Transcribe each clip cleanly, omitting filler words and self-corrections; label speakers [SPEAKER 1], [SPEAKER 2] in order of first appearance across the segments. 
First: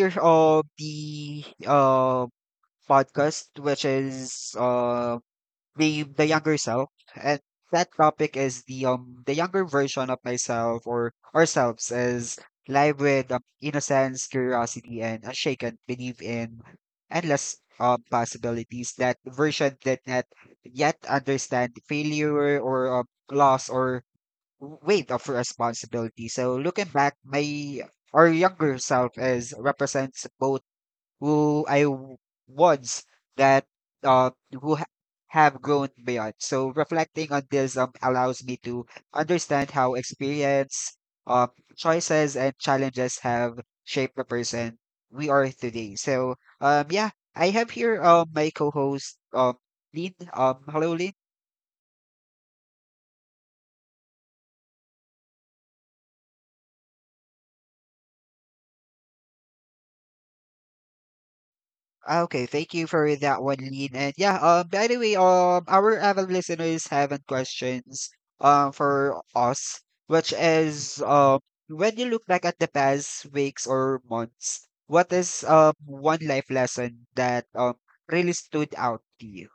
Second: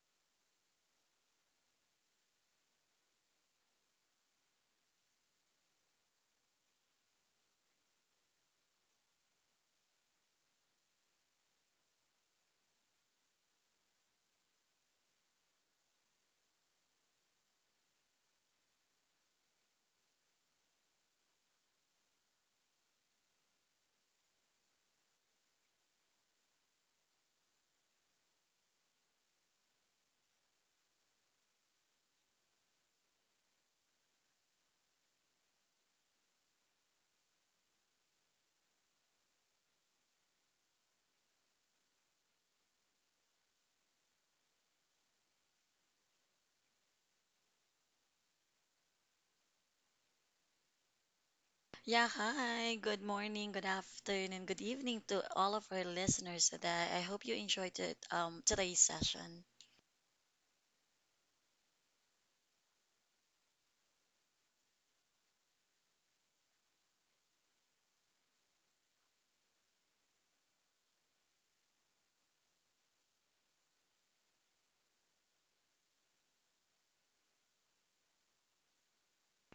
[SPEAKER 1] here the podcast, which is the younger self, and that topic is the younger version of myself or ourselves is live with innocence, curiosity, and unshaken belief in endless possibilities. That version did not yet understand failure or loss or weight of responsibility. So looking back, my our younger self is represents both who I w- was that who ha- have grown beyond. So reflecting on this allows me to understand how experience, um choices and challenges have shaped the person we are today. So yeah, I have here my co-host Lynn. Hello, Lynn.
[SPEAKER 2] Yeah, hi. Good morning, good afternoon, and good evening to all of our listeners today. I hope you enjoyed it, today's session.
[SPEAKER 1] Okay, thank you for that one, Lean. And yeah, by the way, our avid listeners have questions for us, which is when you look back at the past weeks or months, what is one life lesson that really stood out to you?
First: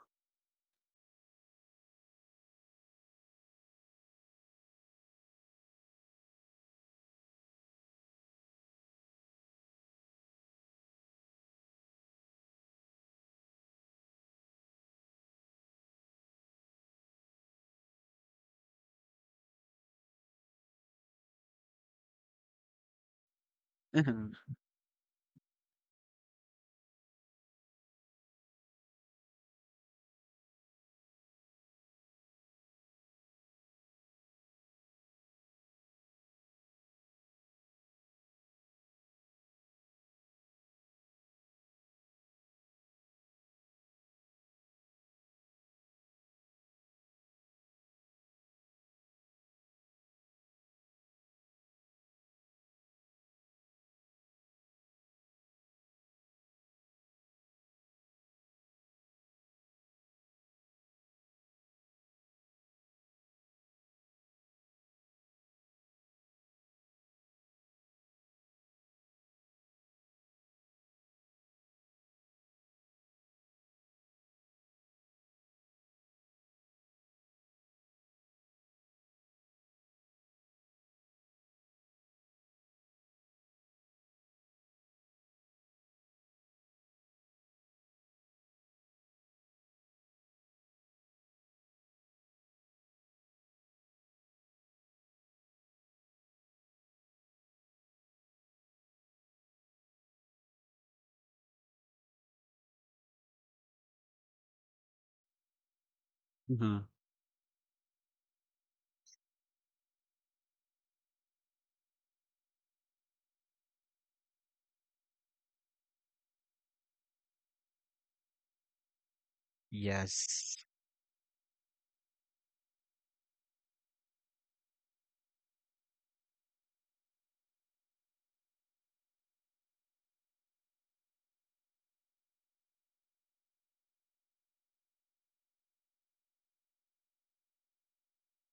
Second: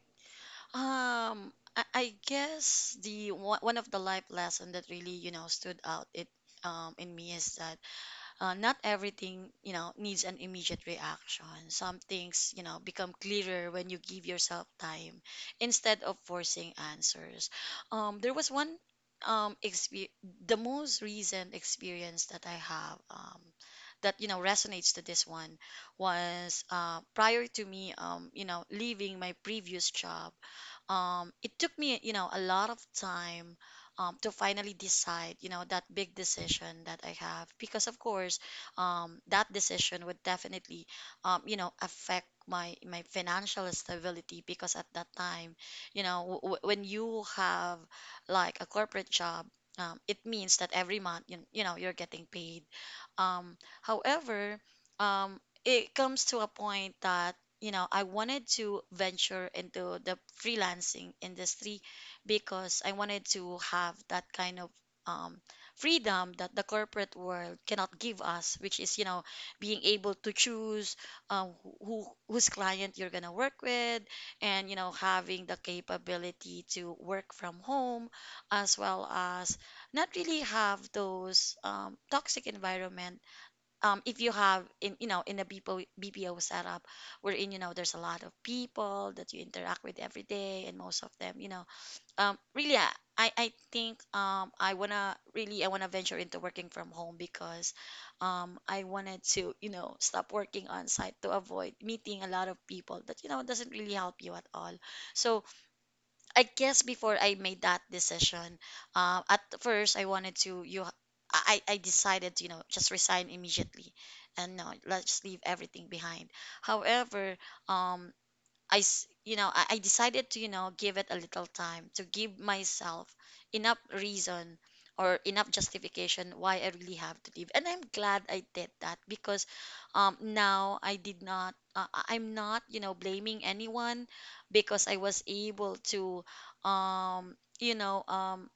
[SPEAKER 2] Um, I, I guess the one one of the life lesson that really, you know, stood out it in me is that not everything you know needs an immediate reaction. Some things you know become clearer when you give yourself time instead of forcing answers. There was um, expe- the most recent experience that I have that you
[SPEAKER 1] hmm
[SPEAKER 2] know resonates to this one was prior to me you know leaving my previous job. It took me, you know, a lot of time, to finally decide, you know, that big decision that I have. Because, of course, that decision would definitely, you know, affect my financial stability. Because at that time, you know, when you have like a corporate job, it means that every month, you know, you're getting paid. However, it comes to a point that, you know, I wanted to venture into the freelancing industry because I wanted to have that kind of um, freedom that the corporate world cannot give us, which is, you know, being able to choose, um, whose client you're gonna work with, and you know, having the capability to work from home, as well as not really have those toxic environment if you have in you know in a BPO, BPO setup wherein you know there's a lot of people that you interact with every day, and most of them you know, really I think I wanna really I wanna venture into working from home because I wanted to you know stop working on site to avoid meeting a lot of people that you know doesn't really help you at all. So I
[SPEAKER 1] hmm
[SPEAKER 2] guess before I made that decision, at first I wanted to you I decided you know just resign immediately and no let's leave everything behind. However, um you know, I decided to, you
[SPEAKER 1] Yes.
[SPEAKER 2] know, give it a little time to give myself enough reason or enough justification why I really have to leave. And I'm glad I did that because now I did not, I'm not, you know, blaming anyone because I was able to, you know,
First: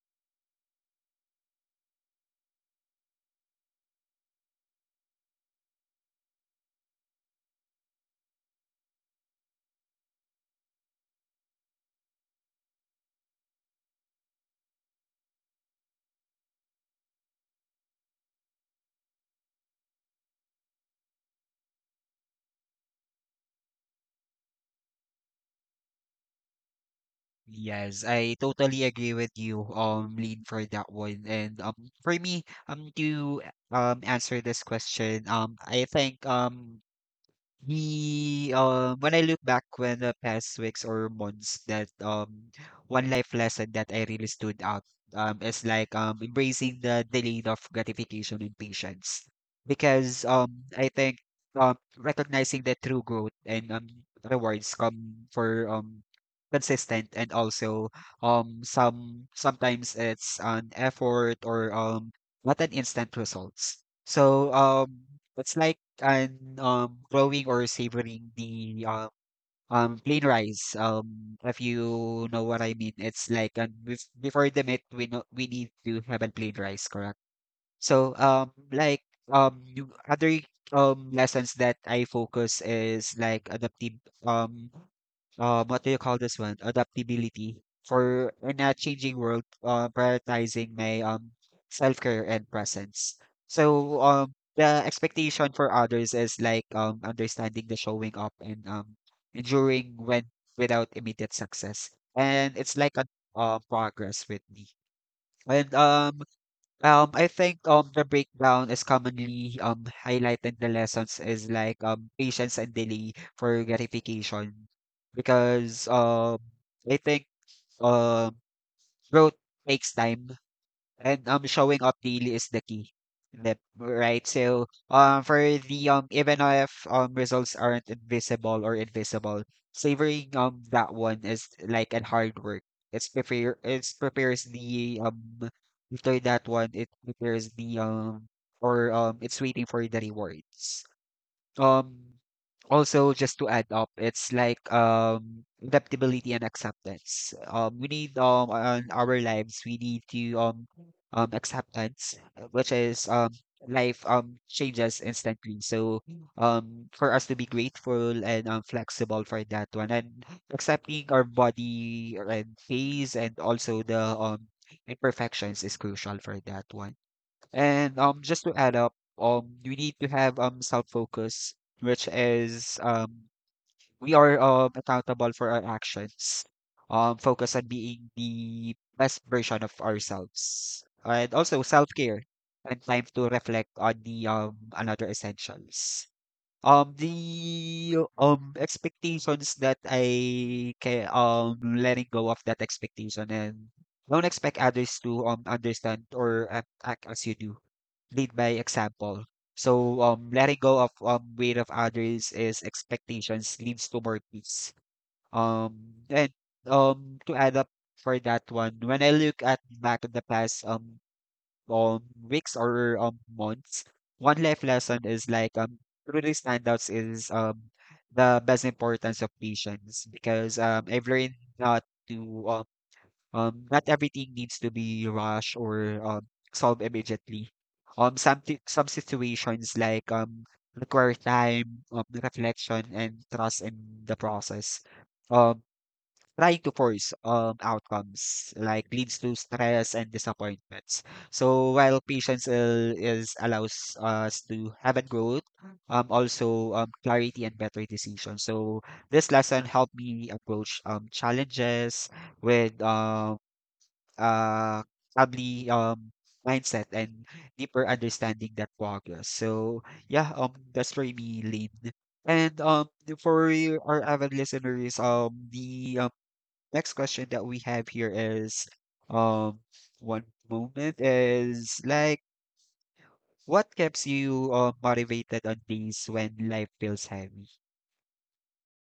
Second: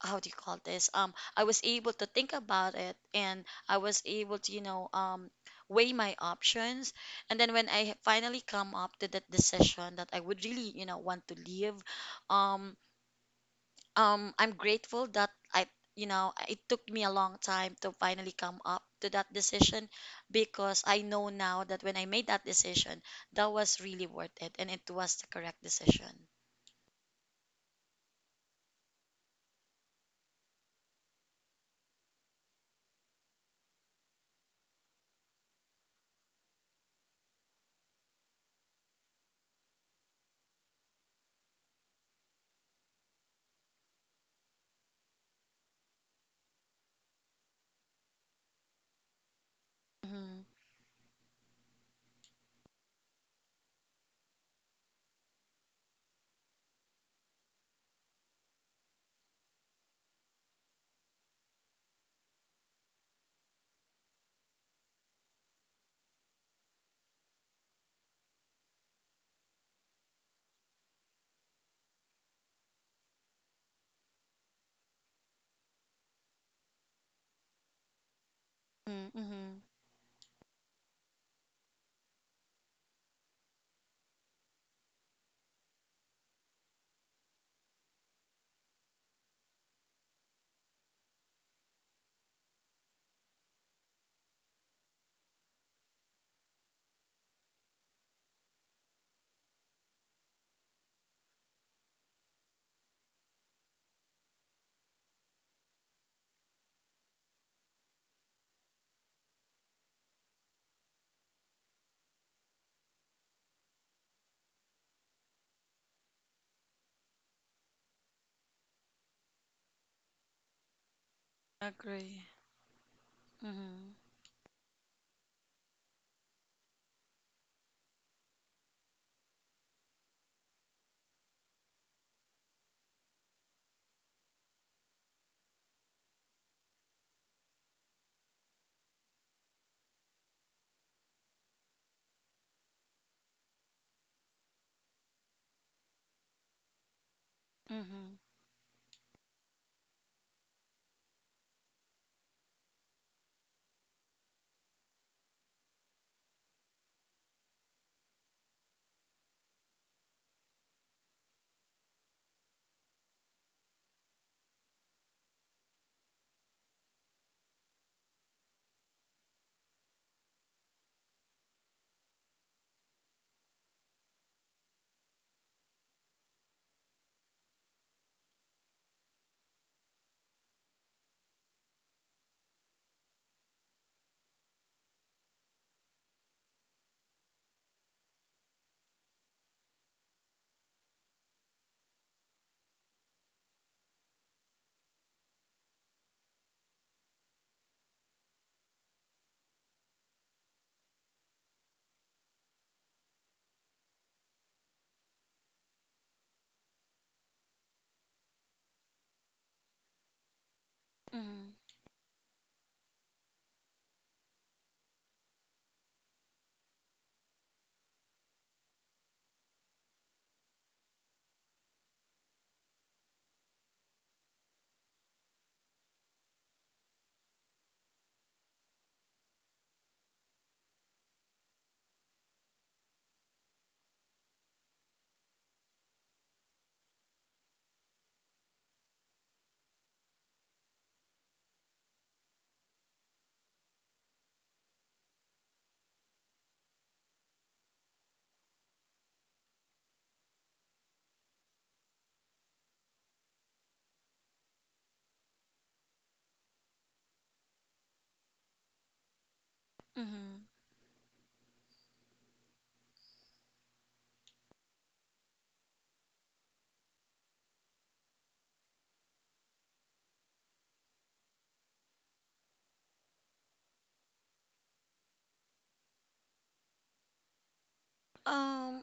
[SPEAKER 2] how do you call this, I was able to think about it, and I was able to you know weigh my options. And then when I finally come up to that decision that I would really you know want to leave, um I'm grateful that I you know it took me a long time to finally come up to that decision, because I know now that when I made that decision, that was really worth it and it was the correct decision.
[SPEAKER 1] Yes, I totally agree with you, Lean, for that one. And for me, to answer this question, when I look back when the past weeks or months, that one life lesson that I really stood out is like embracing the delayed of gratification and patience, because
[SPEAKER 2] Mm-hmm.
[SPEAKER 1] I think recognizing the true growth and rewards come for consistent and also sometimes it's an effort or not an instant results. So it's like and growing or savoring the plain rice. If you know what I mean, it's like and before the meat, we know we need to have a plain rice, correct? So like
[SPEAKER 2] Mm-hmm.
[SPEAKER 1] you, other lessons that I focus is like adaptive um what do you call this one? Adaptability for in a changing world, prioritizing my self-care and presence. So the expectation for others is like understanding the showing up and enduring when without immediate success. And it's like a progress with me. And I think, the breakdown is commonly, highlighted the lessons is like, patience and delay for gratification because, I think, um, growth takes time and showing up
[SPEAKER 2] Agree.
[SPEAKER 1] daily is the key. Yep,
[SPEAKER 2] Mm-hmm.
[SPEAKER 1] right, so for the even if results aren't invisible or invisible savoring that one is like an hard work. It's prepares the after that one it prepares the or it's waiting for the rewards. um Also, just to add up, it's like adaptability and acceptance. We
[SPEAKER 2] Mm-hmm.
[SPEAKER 1] need on our lives we need to acceptance, which is life changes instantly. So for us to be grateful and flexible for that one and accepting our body and phase and also the imperfections is crucial for that one. And just to add up, we need to have self-focus, which is we are accountable for our actions. Focus on being the best version of ourselves, and also self-care and time to reflect on the another essentials. The expectations that I can letting go of that expectation and don't expect others to understand or act as you do, lead by example. So letting go of weight of others is expectations leads to more peace. Um, and to add up for that one, when I look at back in the past
[SPEAKER 2] Mm-hmm.
[SPEAKER 1] um weeks or months, one life lesson is like really standouts is the best importance of patience because I've learned not to um not everything needs to be rushed or solved immediately. Some situations like require time, reflection, and trust in the process. Um, Trying to force outcomes like leads to stress and disappointments. So while is allows us to have a growth, also clarity and better decisions. So this lesson helped me approach challenges with uh, probably mindset and deeper understanding that progress. So yeah,
[SPEAKER 2] Mm-hmm.
[SPEAKER 1] that's for me, Lynn. And for you- our avid listeners, the next question that we have here is, um, one moment is like, what keeps you motivated on days when life feels heavy?
[SPEAKER 2] Um,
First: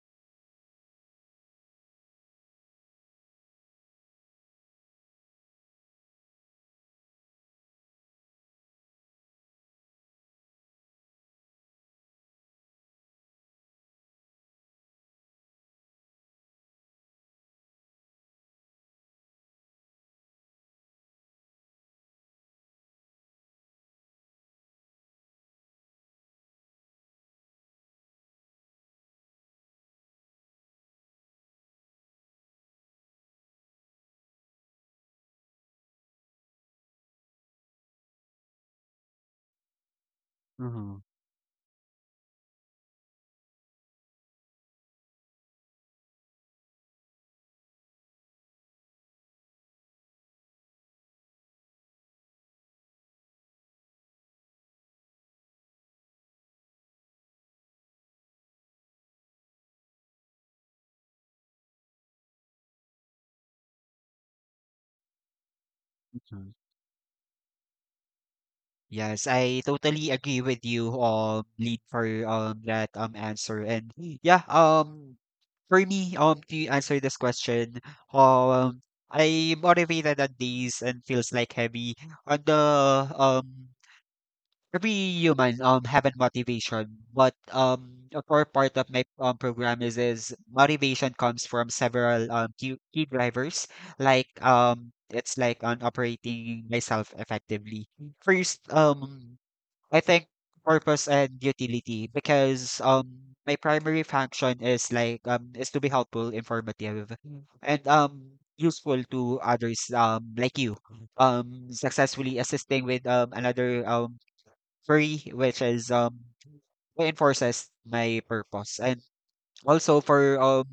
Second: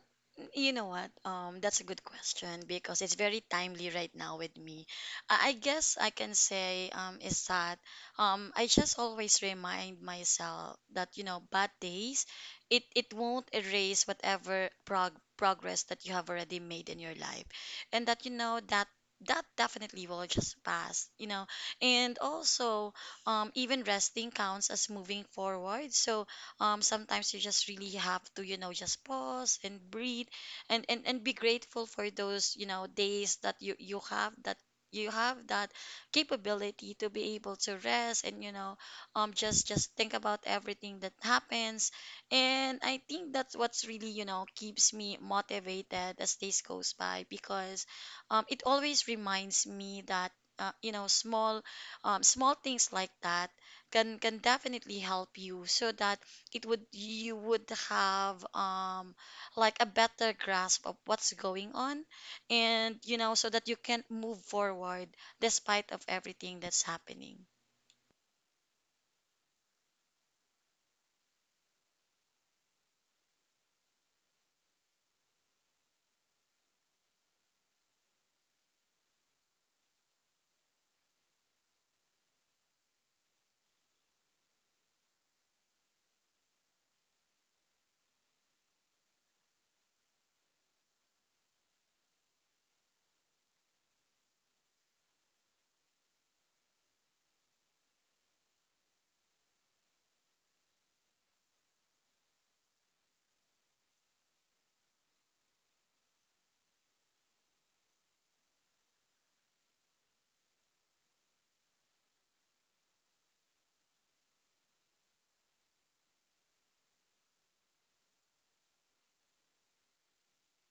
[SPEAKER 2] You know what? That's a good question because it's very timely right now with me. I guess I can say is that I just always remind myself that you know bad days, it won't erase whatever progress that you have already made in your life, and that you know that that definitely will just pass. You know, and also, even resting counts as moving forward. So sometimes you just really have to you know just pause and breathe, and and be grateful for those you know days that you have that you have that capability to be able to rest, and you know just think about everything
[SPEAKER 1] Mm-hmm.
[SPEAKER 2] that happens. And I think that's what's really you know keeps me motivated as days goes by, because it always reminds me that, you know, small small things like that can definitely help you, so that it would you would have like a better grasp of what's going on, and you know so that you can move forward despite of everything that's happening.
[SPEAKER 1] Yes, I totally agree with you, Lead, for that answer. And yeah, for me, to answer this question, um I motivated on days and feels like heavy on the um every human have a motivation, but a core part of my program is motivation comes from several key drivers like it's like on operating myself effectively. First, I think purpose and utility because my primary function is like is to be helpful, informative, Mm. And useful to others like you successfully assisting with another query, which is reinforces my purpose. And also for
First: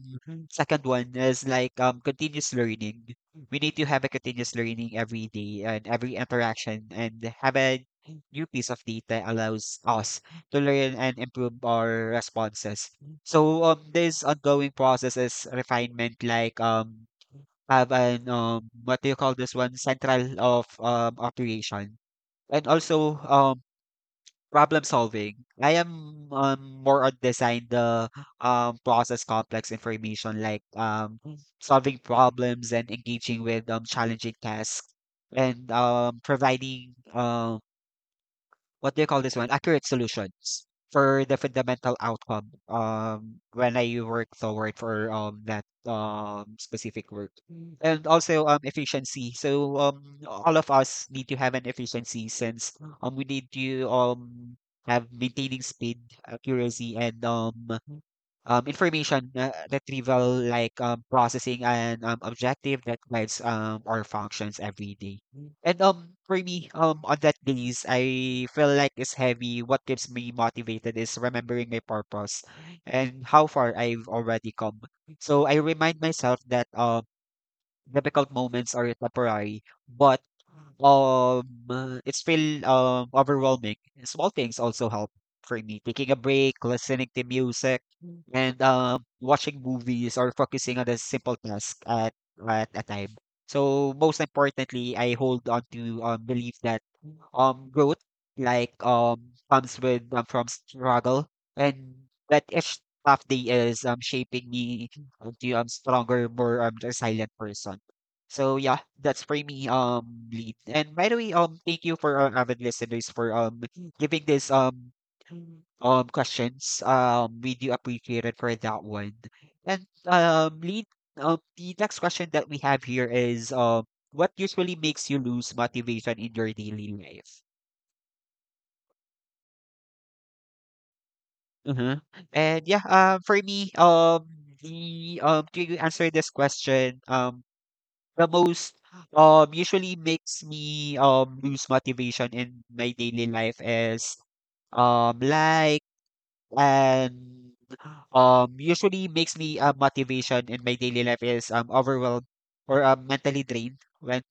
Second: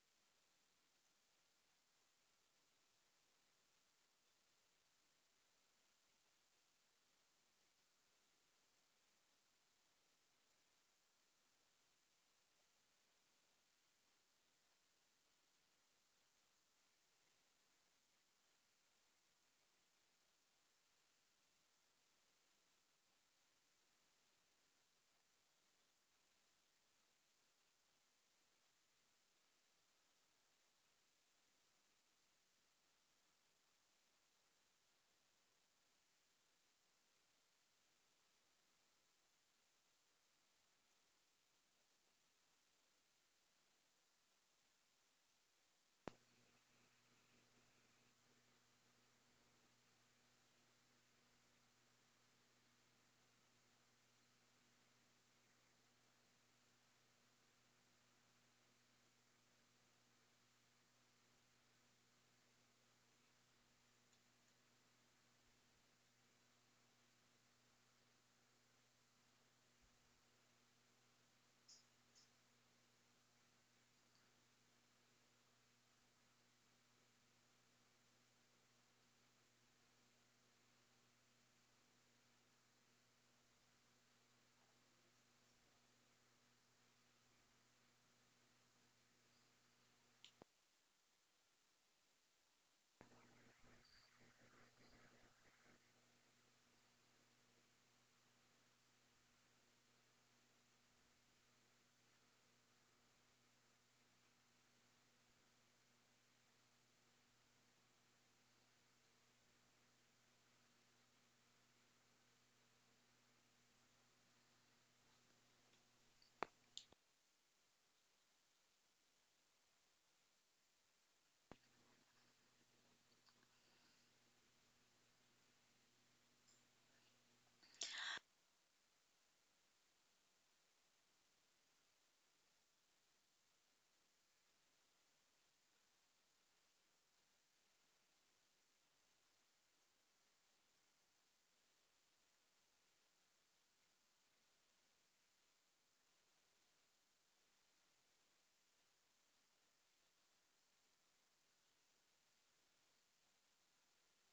[SPEAKER 1] second one is like continuous learning. We need to have a continuous learning every day, and every interaction and have a new piece of data allows us to learn and improve our responses. So this ongoing process is refinement like have an what do you call this one, central of operation. And also problem solving. I am more on design the process complex information like solving problems and engaging with challenging tasks and providing what do you call this one? Accurate solutions for the fundamental outcome when I work toward for that specific work. Mm. And also efficiency. So all of us need to have an efficiency since we need to have maintaining speed, accuracy, and information retrieval like processing and objective that guides our functions every day. And for me, on that days, I feel like it's heavy. What keeps me motivated is remembering my purpose and how far I've already come. So I remind myself that difficult moments are temporary, but um it's feel overwhelming. Small things also help for me. Taking a break, listening to music, and watching movies or focusing on a simple task at a time. So most importantly, I hold on to belief that growth like comes with from struggle and that each tough day is shaping me out you, I'm stronger, more I'm a silent person. So yeah, that's for me, lead. And by the way, thank you for our avid listeners for giving this questions. We do appreciate it for that one. And lead. The next question that we have here is what usually makes you lose motivation in your daily life? Mm-hmm. And yeah, for me, the to answer this question, the most usually makes me lose motivation in my daily life is like and usually makes me motivation in my daily life is overwhelmed or mentally drained when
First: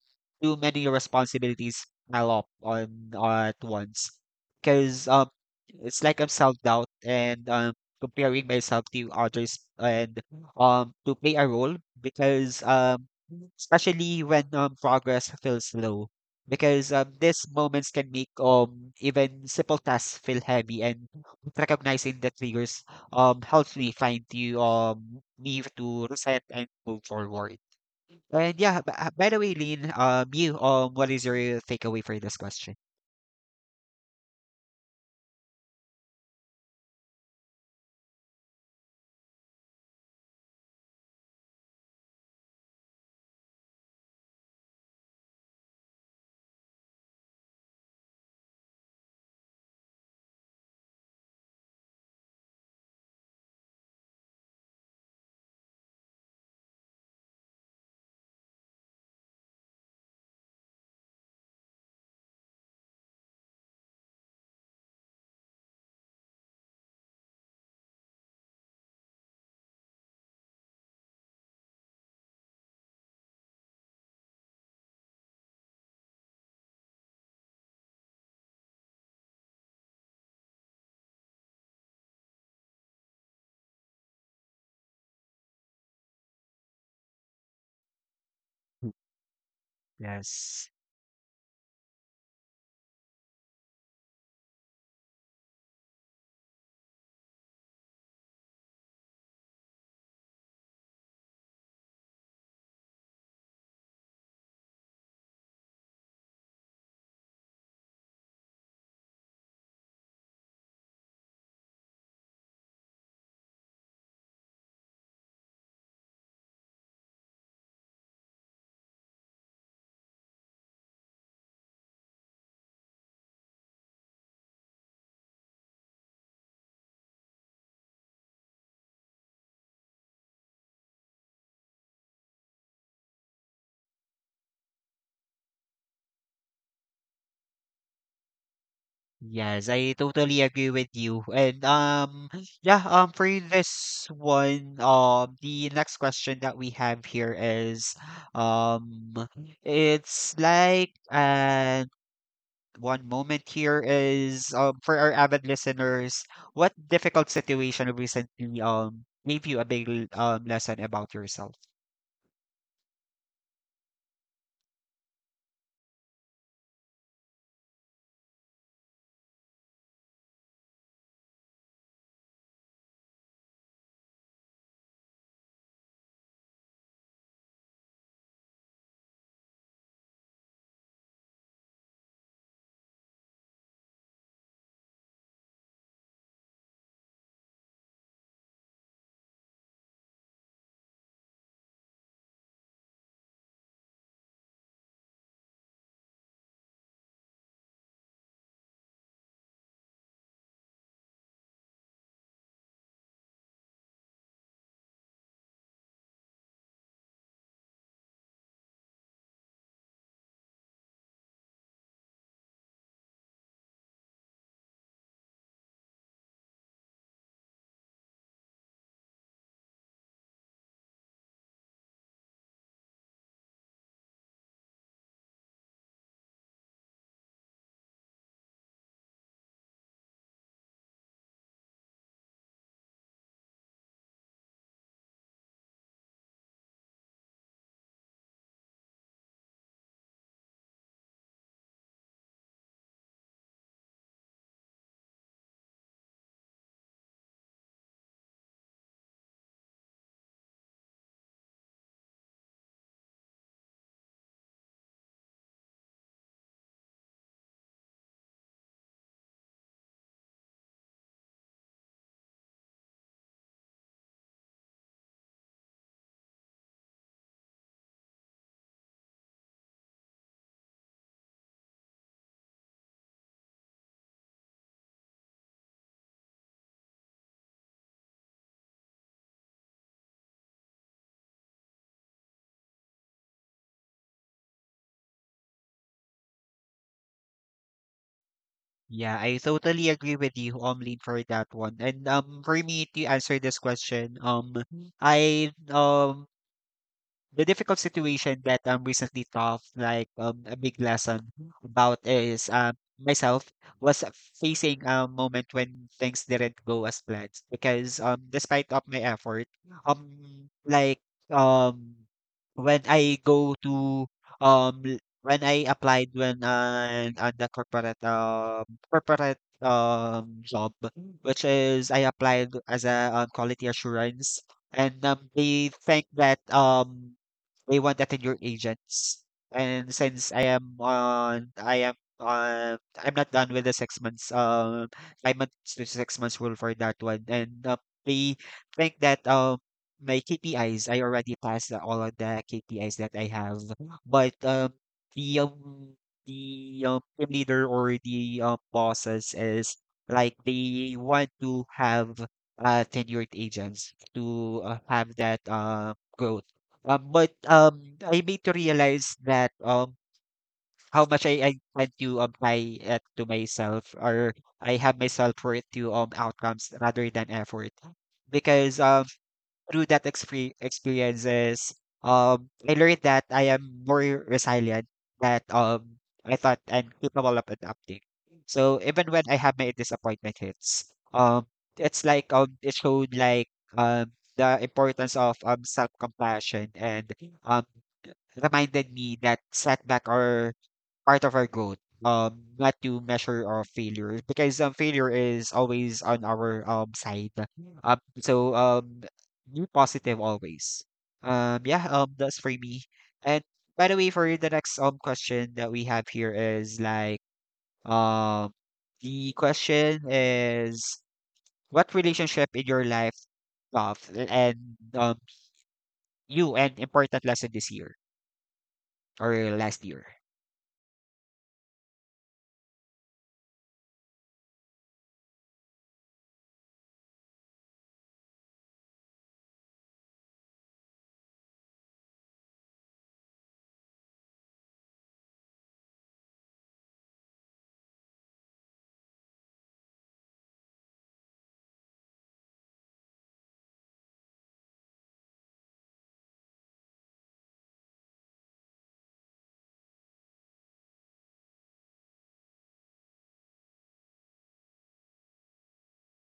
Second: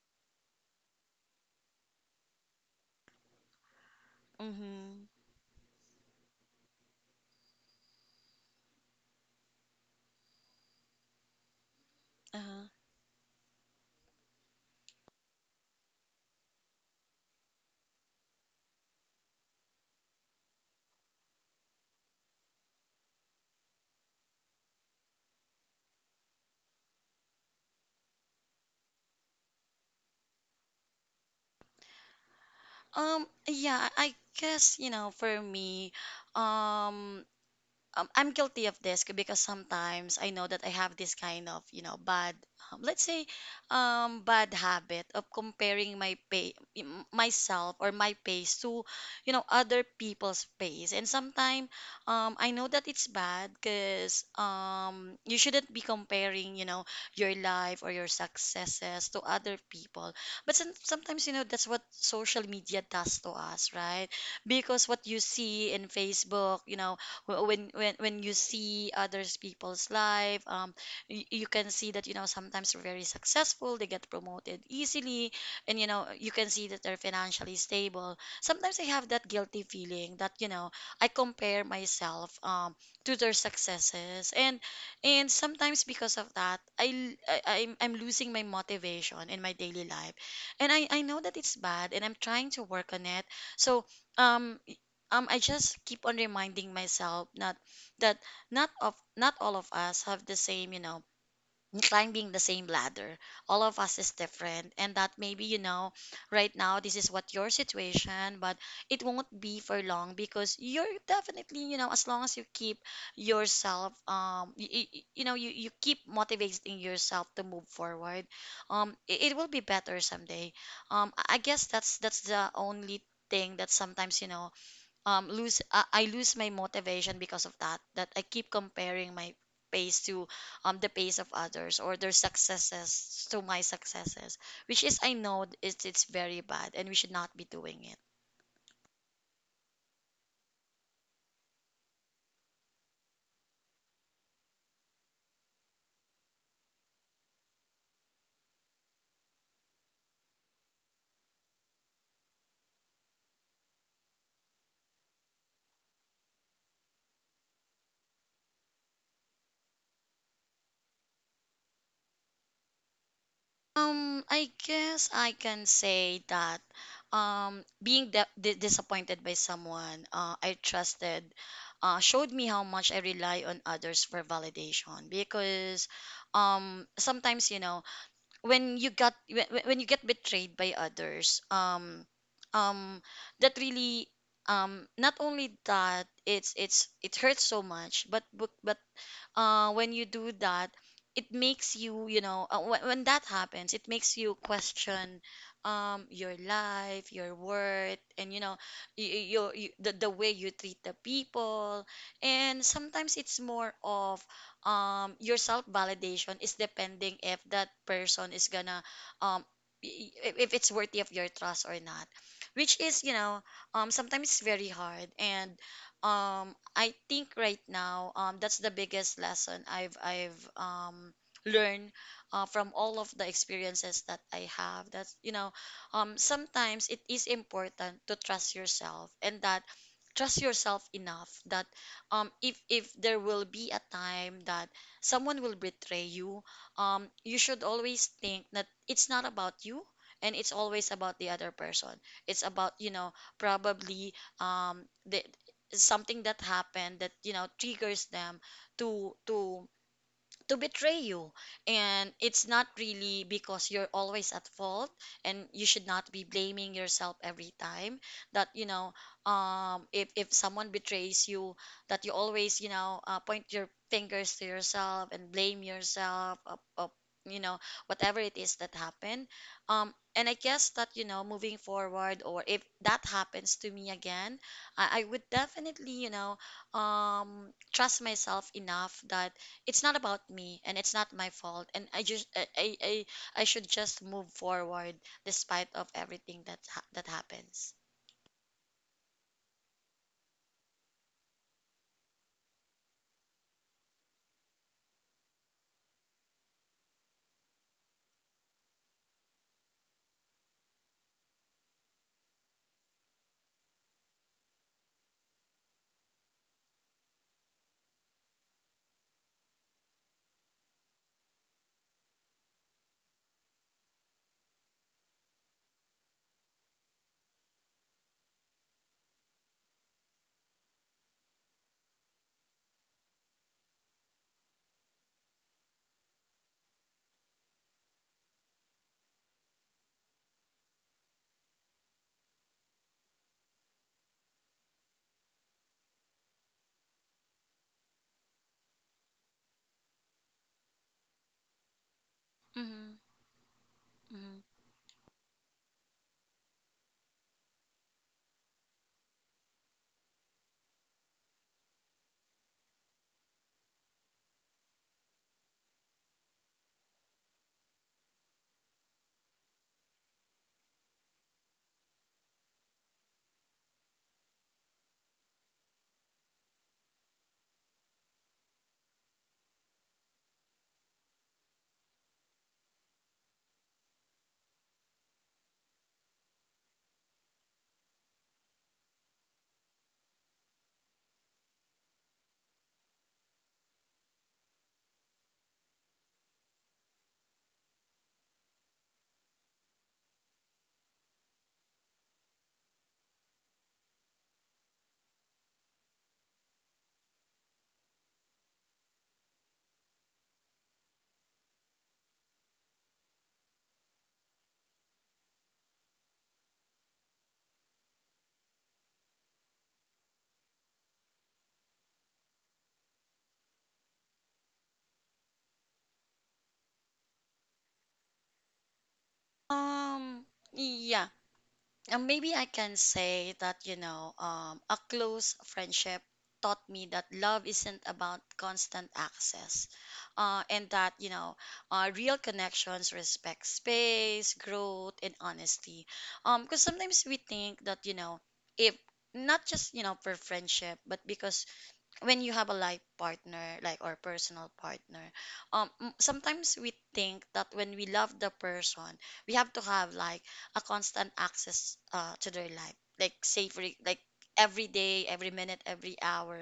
[SPEAKER 1] too many responsibilities pile up on at once
[SPEAKER 2] Mm-hmm.
[SPEAKER 1] because it's like I'm self doubt and comparing myself to others and to play a role because
[SPEAKER 2] Uh-huh.
[SPEAKER 1] especially when progress feels slow because these moments can make even simple tasks feel heavy and recognizing the triggers helps me find you me to reset and move forward. And yeah, by the way, Lynn, you what is your takeaway for this question?
[SPEAKER 2] Yeah, I guess you know for me, um I'm guilty of this because sometimes I know that I have this kind of, you know, bad, um, let's say, bad habit of comparing myself or my pace to, you know, other people's pace. And sometimes, I know that it's bad because, you shouldn't be comparing, you know, your life or your successes to other people. But sometimes, you know, that's what social media does to us, right? Because what you see in Facebook, you know, when when you see others people's life you, you can see that you know sometimes they're very successful, they get promoted easily, and you know you can see that they're financially stable. Sometimes I have that guilty feeling that you know I compare myself to their successes. And sometimes because of that I, l- I am I'm losing my motivation in my daily life.
[SPEAKER 1] Yes.
[SPEAKER 2] And I know that it's bad, and I'm trying to work on it. So um I just keep on reminding myself not that not all of us have the same, you know, climbing the same ladder. All of us is different, and that maybe, you know, right now this is what your situation, but it won't be for long because you're definitely, you know, as long as you keep yourself you know, you keep motivating yourself to move forward, it, it will be better someday. I I guess that's the only thing that sometimes, you know, lose I lose my motivation because of that, that I keep comparing my pace to the pace of others or their successes to my successes, which is I know it's very bad, and we should not be doing it.
[SPEAKER 1] Yes, I totally agree with you. And yeah, for this one, the next question that we have here is um it's like an one moment here is for our avid listeners, what difficult situation recently gave you a big lesson about yourself?
[SPEAKER 2] I guess I can say that being disappointed by someone I trusted showed me how much I rely on others for validation. Because sometimes you know when you when you get betrayed by others, um that really not only that it's it hurts so much, but when you do that, it makes you, you know, when that happens, it makes you question your life, your worth, and, you know, y- y- your, y the way you treat the people. And sometimes it's more of, your self validation is depending if that person is gonna, um, if it's worthy of your trust or not, which is, you know, sometimes it's very hard. And I think right now that's the biggest lesson I've learned, from all of the experiences that I have. That's you know sometimes it is important to trust yourself, and that trust yourself enough that if there will be a time that someone will betray you, you should always think that it's not about you, and it's always about the other person. It's about you know probably the something that happened that you know triggers them to to to betray you, and it's not really because you're always at fault. And you should not be blaming yourself every time that you know if someone betrays you, that you always you know, point your fingers to yourself and blame yourself of, you know, whatever it is that happened. um and I guess that you know moving forward, or if that happens to me again, I would definitely you know trust myself enough that it's not about me and it's not my fault. And I should just move forward despite of everything that that happens.
[SPEAKER 1] Yeah, I totally agree with you, for that one. And for me to answer this question, I the difficult situation that recently taught like a big lesson about is myself was facing a moment when things didn't go as planned because despite of my effort um like um when I go to when I applied when on the corporate job, which is I applied as a quality assurance. And they think that they want attendure agents. And since I am on, I'm not done with the 6 months, 5 months to 6 months rule for that one. And they think that my KPIs, I already passed the- all of the
[SPEAKER 2] Mm-hmm,
[SPEAKER 1] KPIs that I have. But
[SPEAKER 2] mm-hmm.
[SPEAKER 1] the um, the team leader or the bosses is like they want to have tenured agents to have that growth, but I made to realize that how much I tend to apply it to myself, or I have myself self worth to outcomes rather than effort, because through that experiences, I learned that I am more resilient that I thought I'm capable of adapting. So even when I have my disappointment hits, um, it's like it showed like um the importance of self compassion and um reminded me that setback are part of our growth. Not to measure our failure because failure is always on our side. Um, so um, be positive always. Yeah. That's for me. And by the way, for the next question that we have here is like um the question is, what relationship in your life of and um you an important lesson this year or last year?
[SPEAKER 2] um yeah. And maybe I can say that, you know, a close friendship taught me that love isn't about constant access. And that, you know, real connections respect space, growth, and honesty. Because sometimes we think that, you know, if not just, you know, for friendship, but because when you have a life partner like or personal partner, sometimes we think that when we love the person we have to have like a constant access to their life, like safely, like every day, every minute, every hour.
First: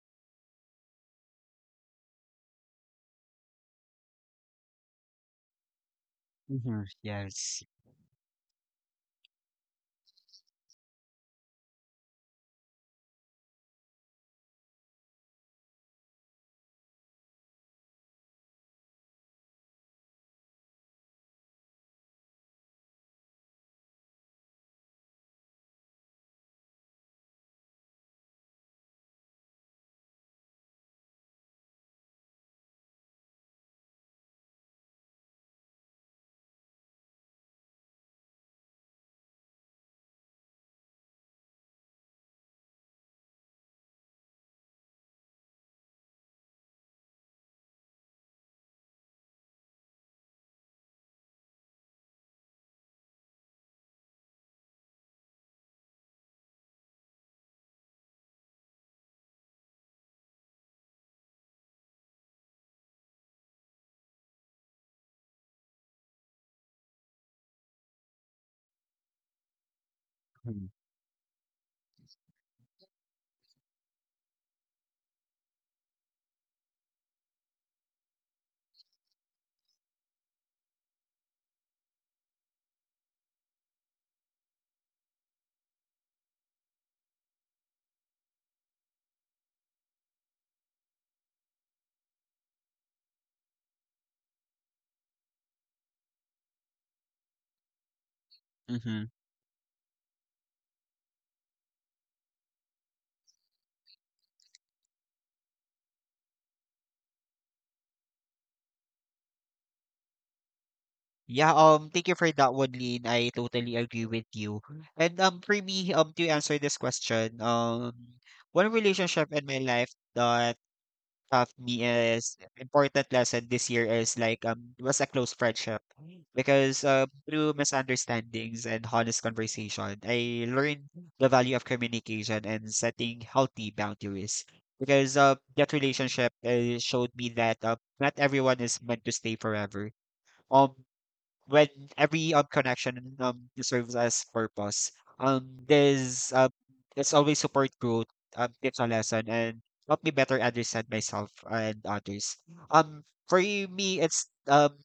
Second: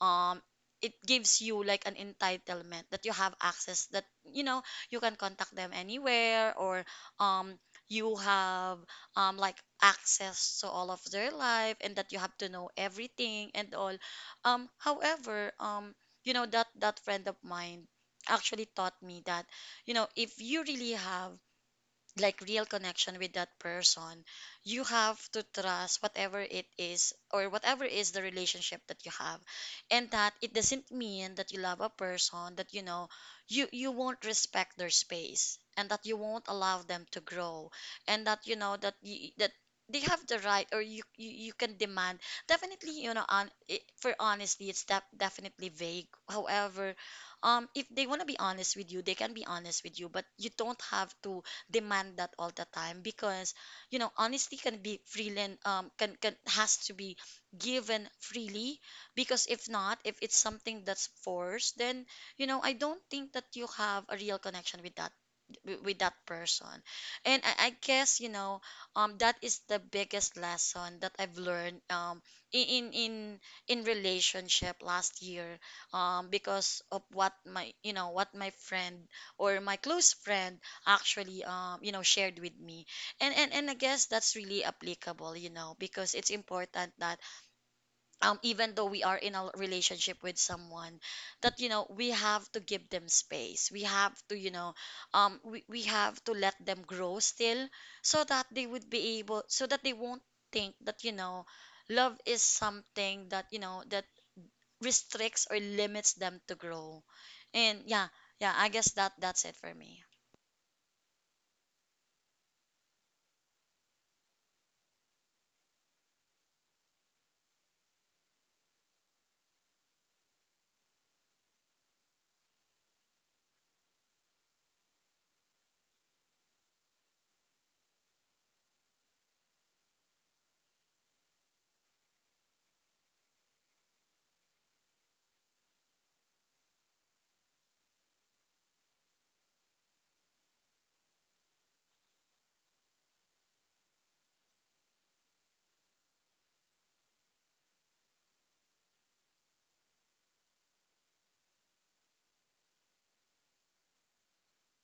[SPEAKER 2] um it gives you like an entitlement that you have access, that you know you can contact them anywhere, or
[SPEAKER 1] Mhm,
[SPEAKER 2] um
[SPEAKER 1] yes.
[SPEAKER 2] you have like access to all of their life and that you have to know everything and all. However, you know, that friend of mine actually taught me that, you know, if you really have like real connection with that person, you have to trust whatever it is or whatever is the relationship that you have. And that it doesn't mean that you love a person that, you know, you won't respect their space and that you won't allow them to grow, and that, you know, that they have the right, or you can demand definitely, you know, on it. For honesty, it's definitely vague, however, if they want to be honest with you, they can be honest with you, but you don't have to demand that all the time. Because, you know, honesty can be freely, can has to be given freely. Because if not, if it's something that's forced, then, you know, I don't think that you have a real connection with that, with that person. And I guess, you know, that is the biggest
[SPEAKER 1] Mhm,
[SPEAKER 2] lesson that I've learned, in in in in relationship last year, because of what my, you know, what my friend, or my close friend, actually, you know, shared with me. And I guess that's really applicable, you know, because it's important that, even though we are in a relationship with someone, that, you know, we have to give them space, we have to, you know, we have to let them grow still, so that they would
[SPEAKER 1] mhm.
[SPEAKER 2] be able, so that they won't think that, you know, love is something that, you know, that restricts or limits them to grow. And yeah, yeah, I guess that that's it for me.
[SPEAKER 1] Yeah, thank you for that one, Lynn. I totally agree with you. And to answer this question, one relationship in my life that taught me is important lesson this year is like it was a close friendship because through misunderstandings and honest conversation I learned the value of communication and setting healthy boundaries, because that relationship showed me that not everyone is meant to stay forever um when every connection serves as purpose. This It's always support growth, tips a lesson and help me better understand myself and others. Um, for me, it's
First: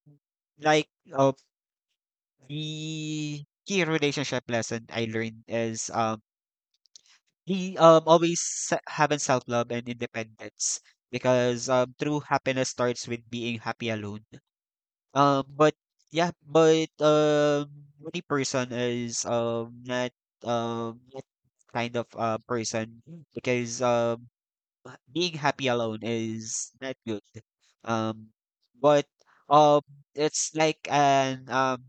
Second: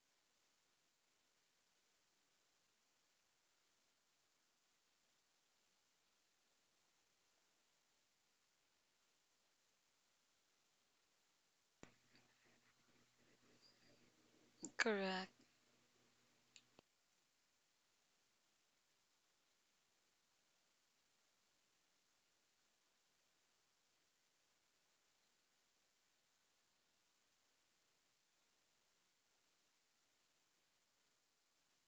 [SPEAKER 1] like the key relationship lesson I learned is he always having self love and independence because true happiness starts with being happy alone.
[SPEAKER 2] Correct.
[SPEAKER 1] Um, but yeah, but um, Moody person is not not kind of person because being happy alone is not good. Um, but um, it's like an um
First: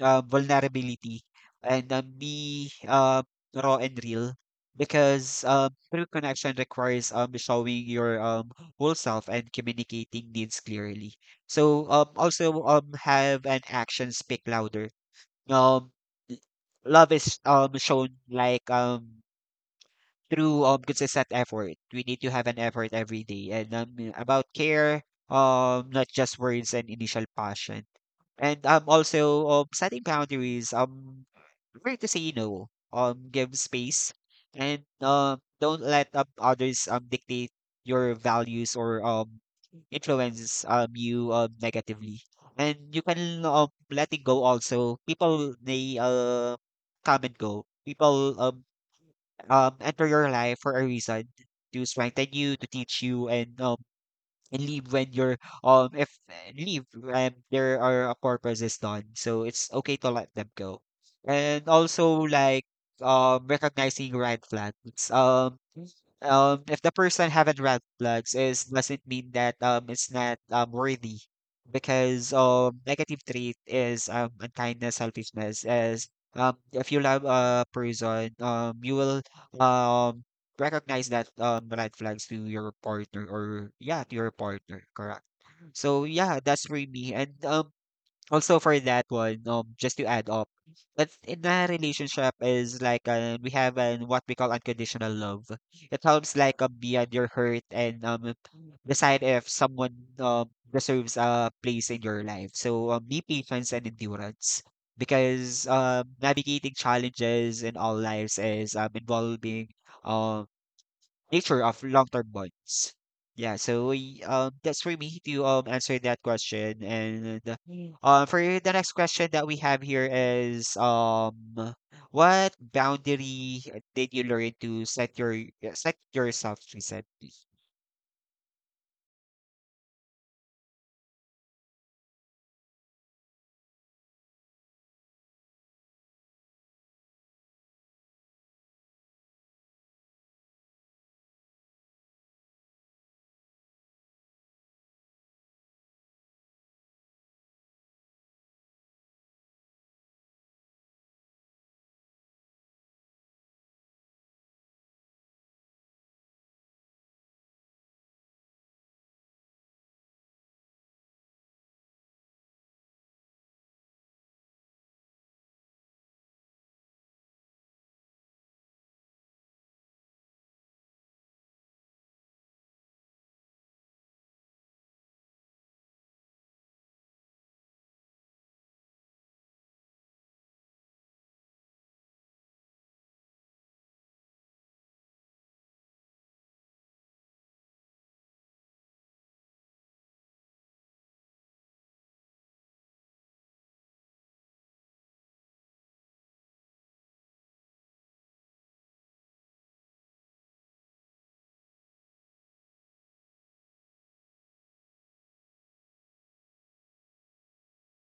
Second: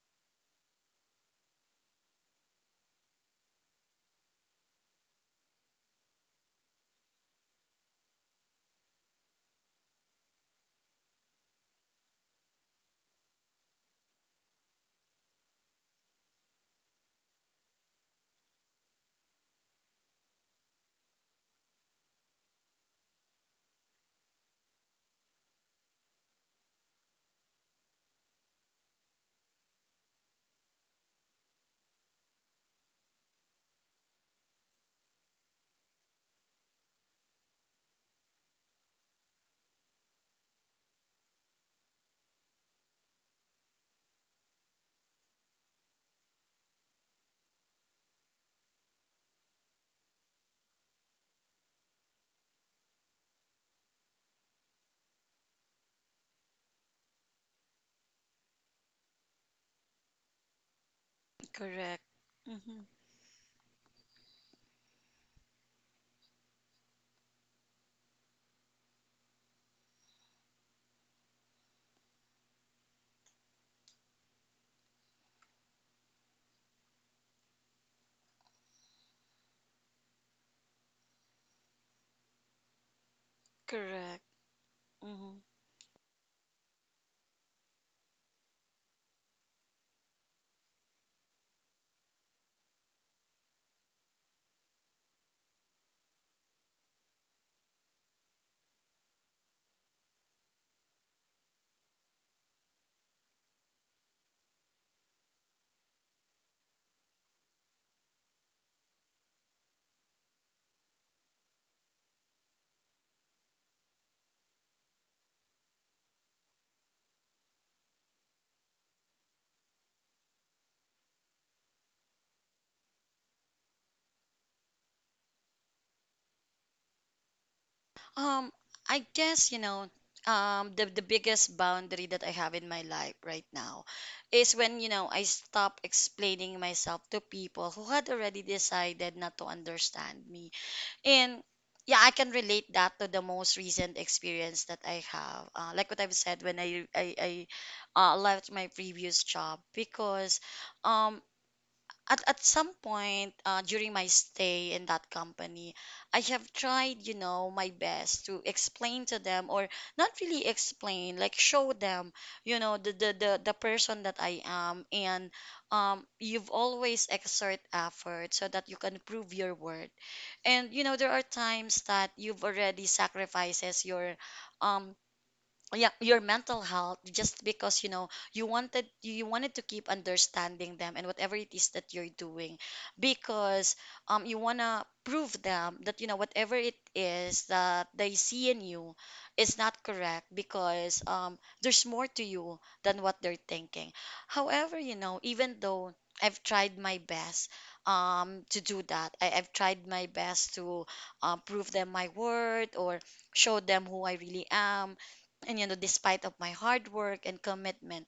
[SPEAKER 1] uh, vulnerability and be raw and real because true connection requires showing your whole self and communicating needs clearly. So also have an action speak louder. Um, Love is shown like through consistent effort. We need to have an effort every day and about care, not just words and initial passion. And also setting boundaries. Learn to say no. Give space, and don't let others dictate your values or influence you negatively. And you can let it go also. People they come and go. People enter your life for a reason to strengthen you, to teach you, and leave when you're if leave and there are a purpose is done, so it's okay to let them go. And
[SPEAKER 2] Correct.
[SPEAKER 1] also like
[SPEAKER 2] Mm-hmm.
[SPEAKER 1] recognizing red flags. If the person haven't red flags is doesn't mean that it's not worthy because negative trait is unkindness selfishness as if you love a person you will um recognize that red flags to your partner, or yeah, to
[SPEAKER 2] Correct.
[SPEAKER 1] your partner, correct.
[SPEAKER 2] Mm-hmm.
[SPEAKER 1] So yeah, that's for me. And also for that one, just to add up, but in a relationship is like we have an what we call unconditional love. It helps like beyond your hurt and decide if someone deserves a place in your life, so be patience and endurance because navigating challenges in all lives is involving um nature of long-term bonds. Yeah, so we, that's for me to answer that question. And Mm. For the next question that we have here is, what boundary did you learn to set your set yourself recently?
[SPEAKER 2] Um, I guess, you know, the biggest boundary that I have in my life right now is when, you know, I stop explaining myself to people who had already decided not to understand me. And yeah, I can relate that to the most recent experience that I have. Like what I've said when I left my previous job because, um, at some point during my stay in that company, I have tried, you know, my best to explain to them, or not really explain, like show them, you know, the person that I am. And you've always exert effort so that you can prove your worth. And you know there are times that you've already sacrifices your um yeah, your mental health, just because, you know, you wanted to keep understanding them and whatever it is that you're doing. Because you want to prove them that, you know, whatever it is that they see in you is not correct, because there's more to you than what they're thinking. However, you know, even though I've tried my best to do that, I've tried my best to prove them my word, or show them who I really am. And you know, despite of my hard work and commitment,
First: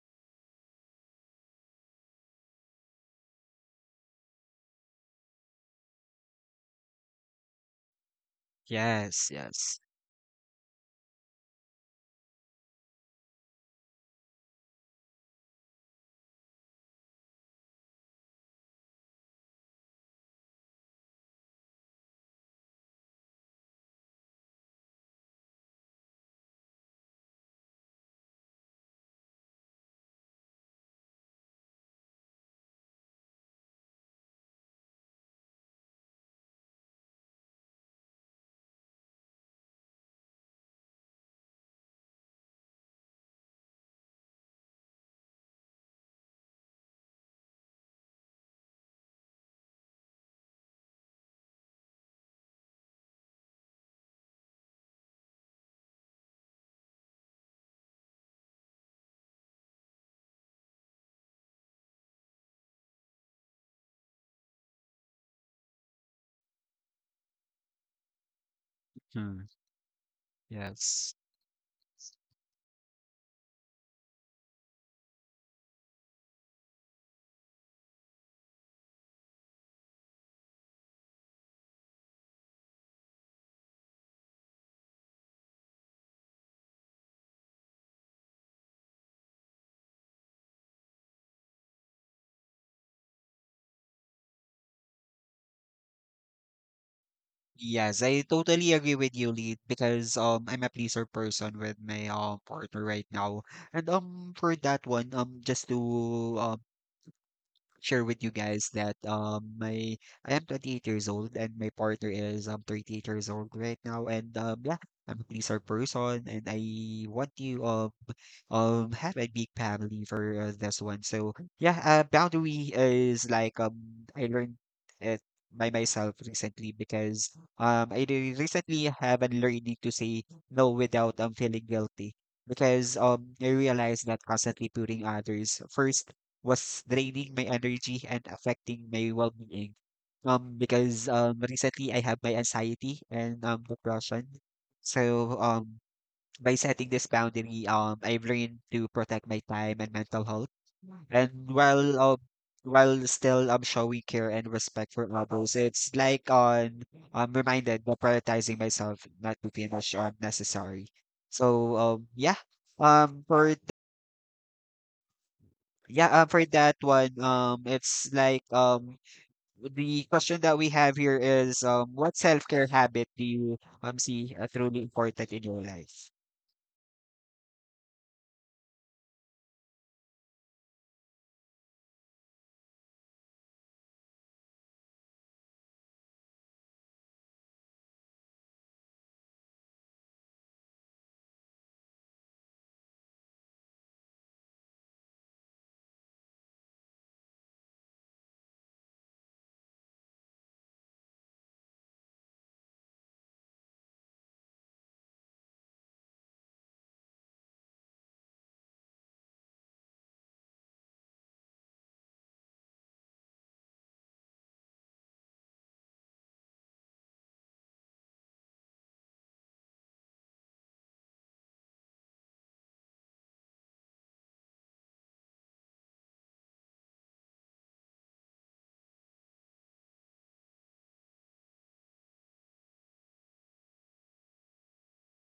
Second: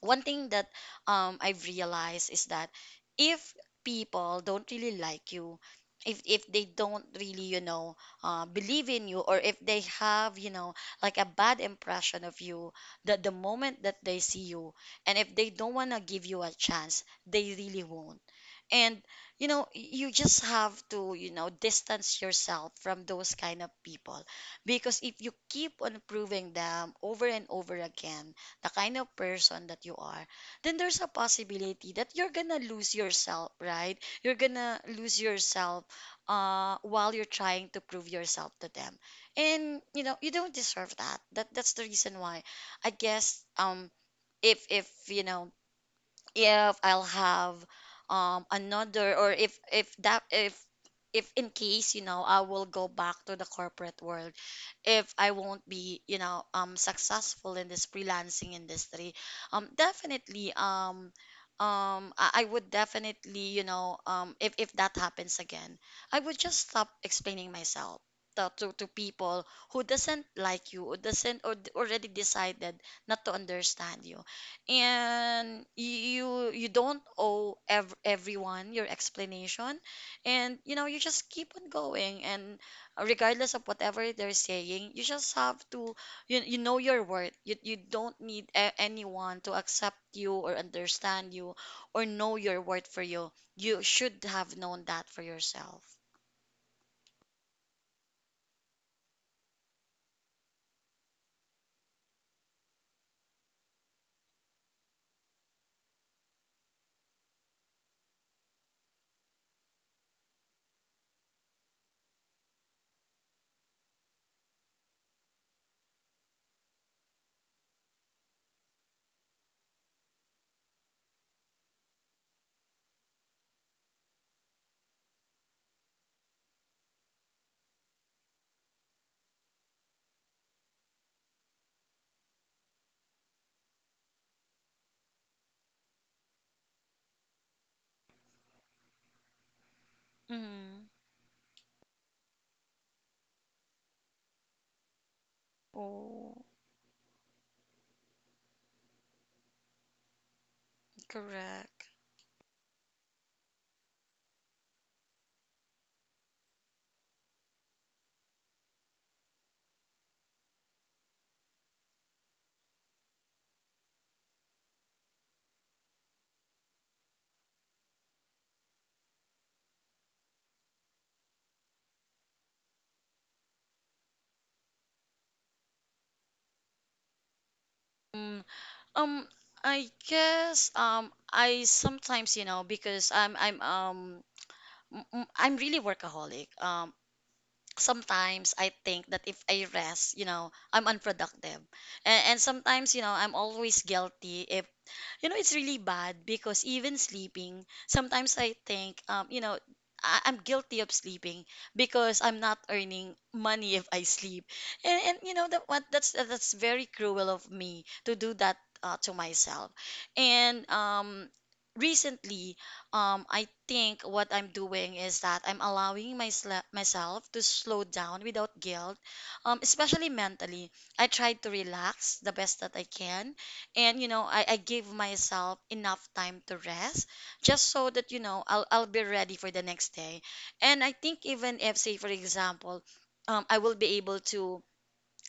[SPEAKER 2] one thing that I've realized is that if people don't really like you, if they don't really, you know, believe in you,
[SPEAKER 1] Yes,
[SPEAKER 2] or if they
[SPEAKER 1] yes.
[SPEAKER 2] have, you know, like a bad impression of you, that the moment that they see you, and if they don't wanna give you a chance, they really won't. And you know, you just have to, you know, distance yourself from those kind of people. Because if you keep on proving them over and over again the kind of person that you are, then there's a possibility that you're gonna lose yourself, right? You're gonna lose yourself while you're trying to prove yourself to them. And you know, you don't deserve that. That's the reason why I guess if you know, if I'll have another, or if that if in case, you know, I will go back to the corporate world, if I won't be, you know, successful in this freelancing industry, definitely, I would definitely, you know, if that happens again, I would just stop explaining myself to
[SPEAKER 1] Hmm,
[SPEAKER 2] people who doesn't like you, or
[SPEAKER 1] yes.
[SPEAKER 2] doesn't, or already decided not to understand you. And you don't owe everyone your explanation. And you know, you just keep on going. And regardless of whatever they're saying, you just have to, you know your worth. You you don't need anyone to accept you or understand you or know your worth for you. You should have known that for yourself.
[SPEAKER 1] Yes, I totally agree with you, Lead, because I'm a pleaser person with my partner right now. And for that one, just to um share with you guys that my I am 28 years old and my partner is 38 years old right now. And yeah, I'm a pleaser person and I want to have a big family for this one. So yeah, boundary is like I learned it by myself recently, because recently have been learning to say no without feeling guilty, because I realized that constantly putting others first was draining my energy and affecting my well-being.
[SPEAKER 2] Mm.
[SPEAKER 1] Because recently I have my anxiety and depression. So
[SPEAKER 2] Oh.
[SPEAKER 1] by setting this boundary, I've learned to protect my time and mental health. And
[SPEAKER 2] Correct.
[SPEAKER 1] while still showing care and respect for others, it's like on I'm reminded that prioritizing myself not to finish unnecessary. So yeah. Um for yeah, for that one, it's like the question that we have here is, what self-care habit do you see truly important in your life?
[SPEAKER 2] Um, I guess I sometimes, you know, because I'm really workaholic. Sometimes I think that if I rest, you know, I'm unproductive. And sometimes, you know, I'm always guilty if, you know, it's really bad, because even sleeping sometimes I think, you know, I'm guilty of sleeping because I'm not earning money if I sleep. And you know that what that's very cruel of me to do that, to myself. And recently, I think what I'm doing is that I'm allowing my myself to slow down without guilt, especially mentally. I try to relax the best that I can, and you know I give myself enough time to rest, just so that, you know, I'll be ready for the next day. And I think, even if, say for example, I will be able to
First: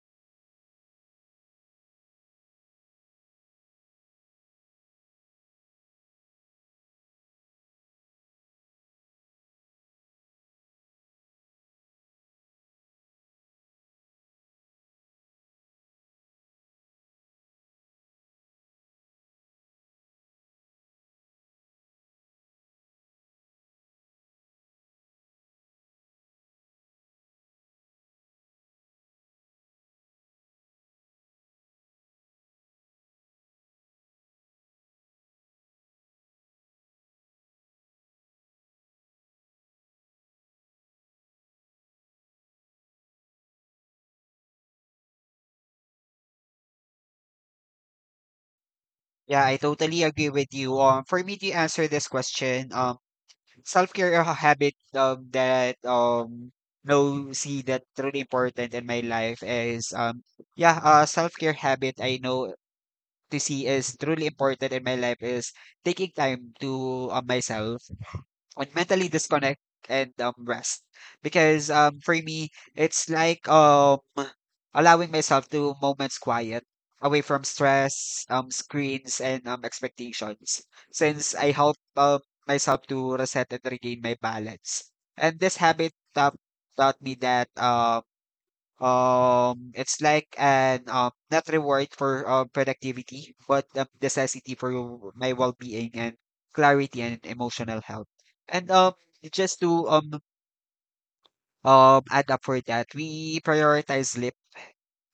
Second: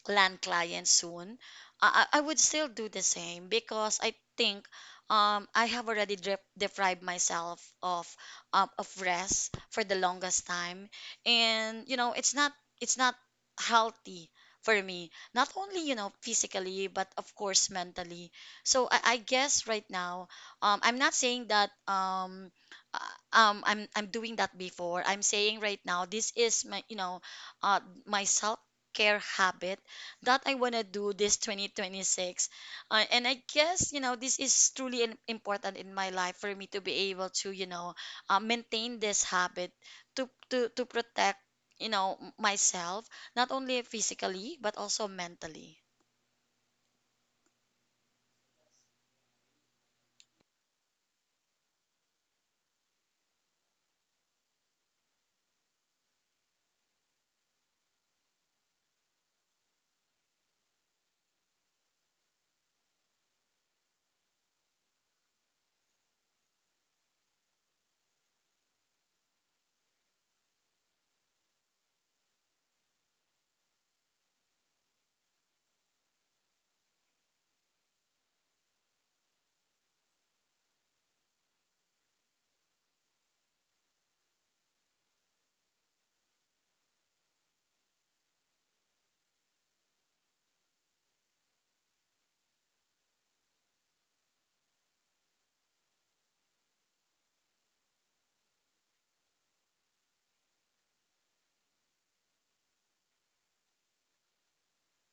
[SPEAKER 2] land clients soon, I would still do the same, because I think I have already deprived myself of rest for the longest time. And you know it's not, it's not healthy for me. Not only, you know, physically, but of course mentally. So I guess right now, I'm not saying that, I'm doing that before. I'm saying right now this is my, you know, uh, my self care habit that I want to do this 2026. And I guess, you know, this is truly important in my life for me to be able to, you know, maintain this habit to protect, you know, myself, not only physically, but also mentally.
[SPEAKER 1] Yeah, I totally agree with you. For me to answer this question, self-care habit that no see that truly important in my life is yeah self-care habit I know to see is truly important in my life is taking time to myself and mentally disconnect and rest, because for me it's like allowing myself to moments quiet away from stress, screens, and expectations, since I help myself to reset and regain my balance. And this habit taught me that it's like an not reward for productivity, but a necessity for your- my well-being and clarity and emotional health. And just to add up for that. We prioritize sleep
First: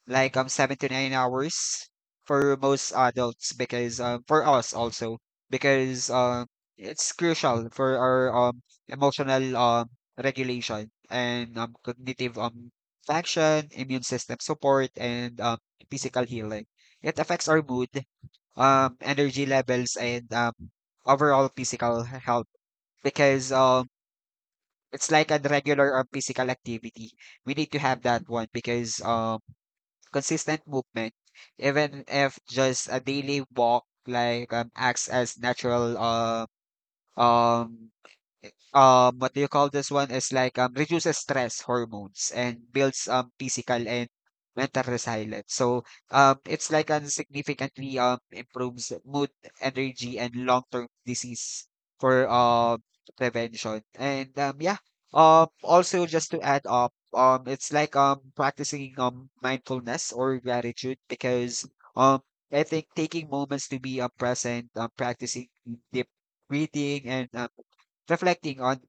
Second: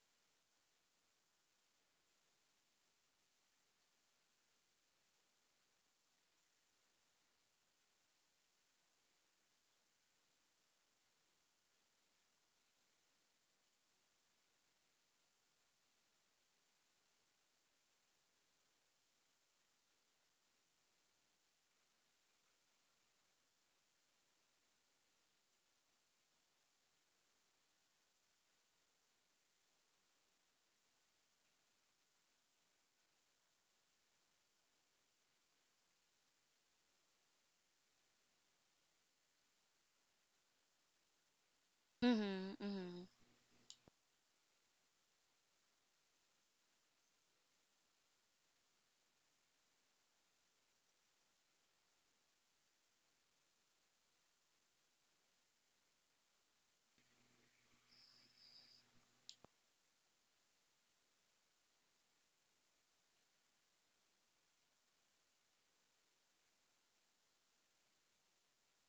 [SPEAKER 1] like 7 to 9 hours for most adults, because for us also, because it's crucial for our emotional regulation and cognitive function, immune system support, and physical healing. It affects our mood, energy levels, and overall physical health, because it's like a regular or physical activity. We need to have that one, because consistent movement, even if just a daily walk, like acts as natural um what do you call this one, is like reduces stress hormones
[SPEAKER 2] Mm-hmm,
[SPEAKER 1] and
[SPEAKER 2] mm-hmm,
[SPEAKER 1] builds physical and mental resilience. So it's like significantly improves mood, energy, and long term disease for prevention. And yeah, also just to add up, it's like practicing mindfulness or gratitude, because um I think taking moments to be present, practicing deep breathing and reflecting on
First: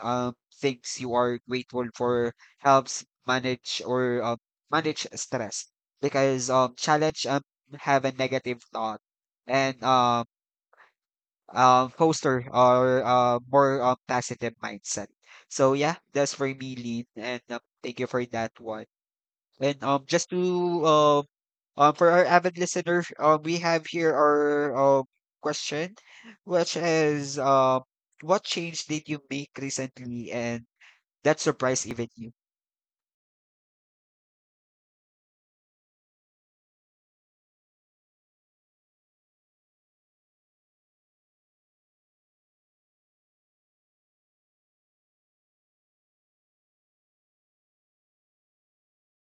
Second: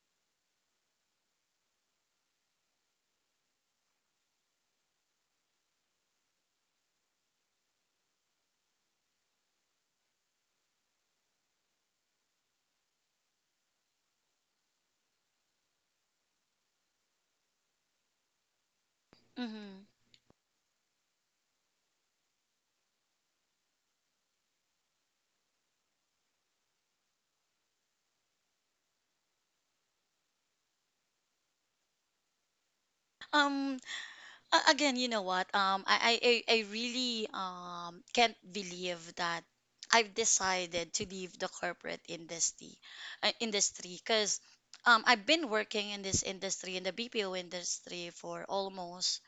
[SPEAKER 1] things you are grateful for helps manage or manage stress because challenge have a negative thought and foster or more positive mindset. So yeah, that's for me, Lean, and thank you for that one.
[SPEAKER 2] mm-hmm.
[SPEAKER 1] And just to um, for our avid listener, we have here our question, which is, what change did you make recently and that surprised even you?
[SPEAKER 2] Um, Again, you know what? I really can't believe that I've decided to leave the corporate industry, industry, because I've been working in this industry in the BPO industry for almost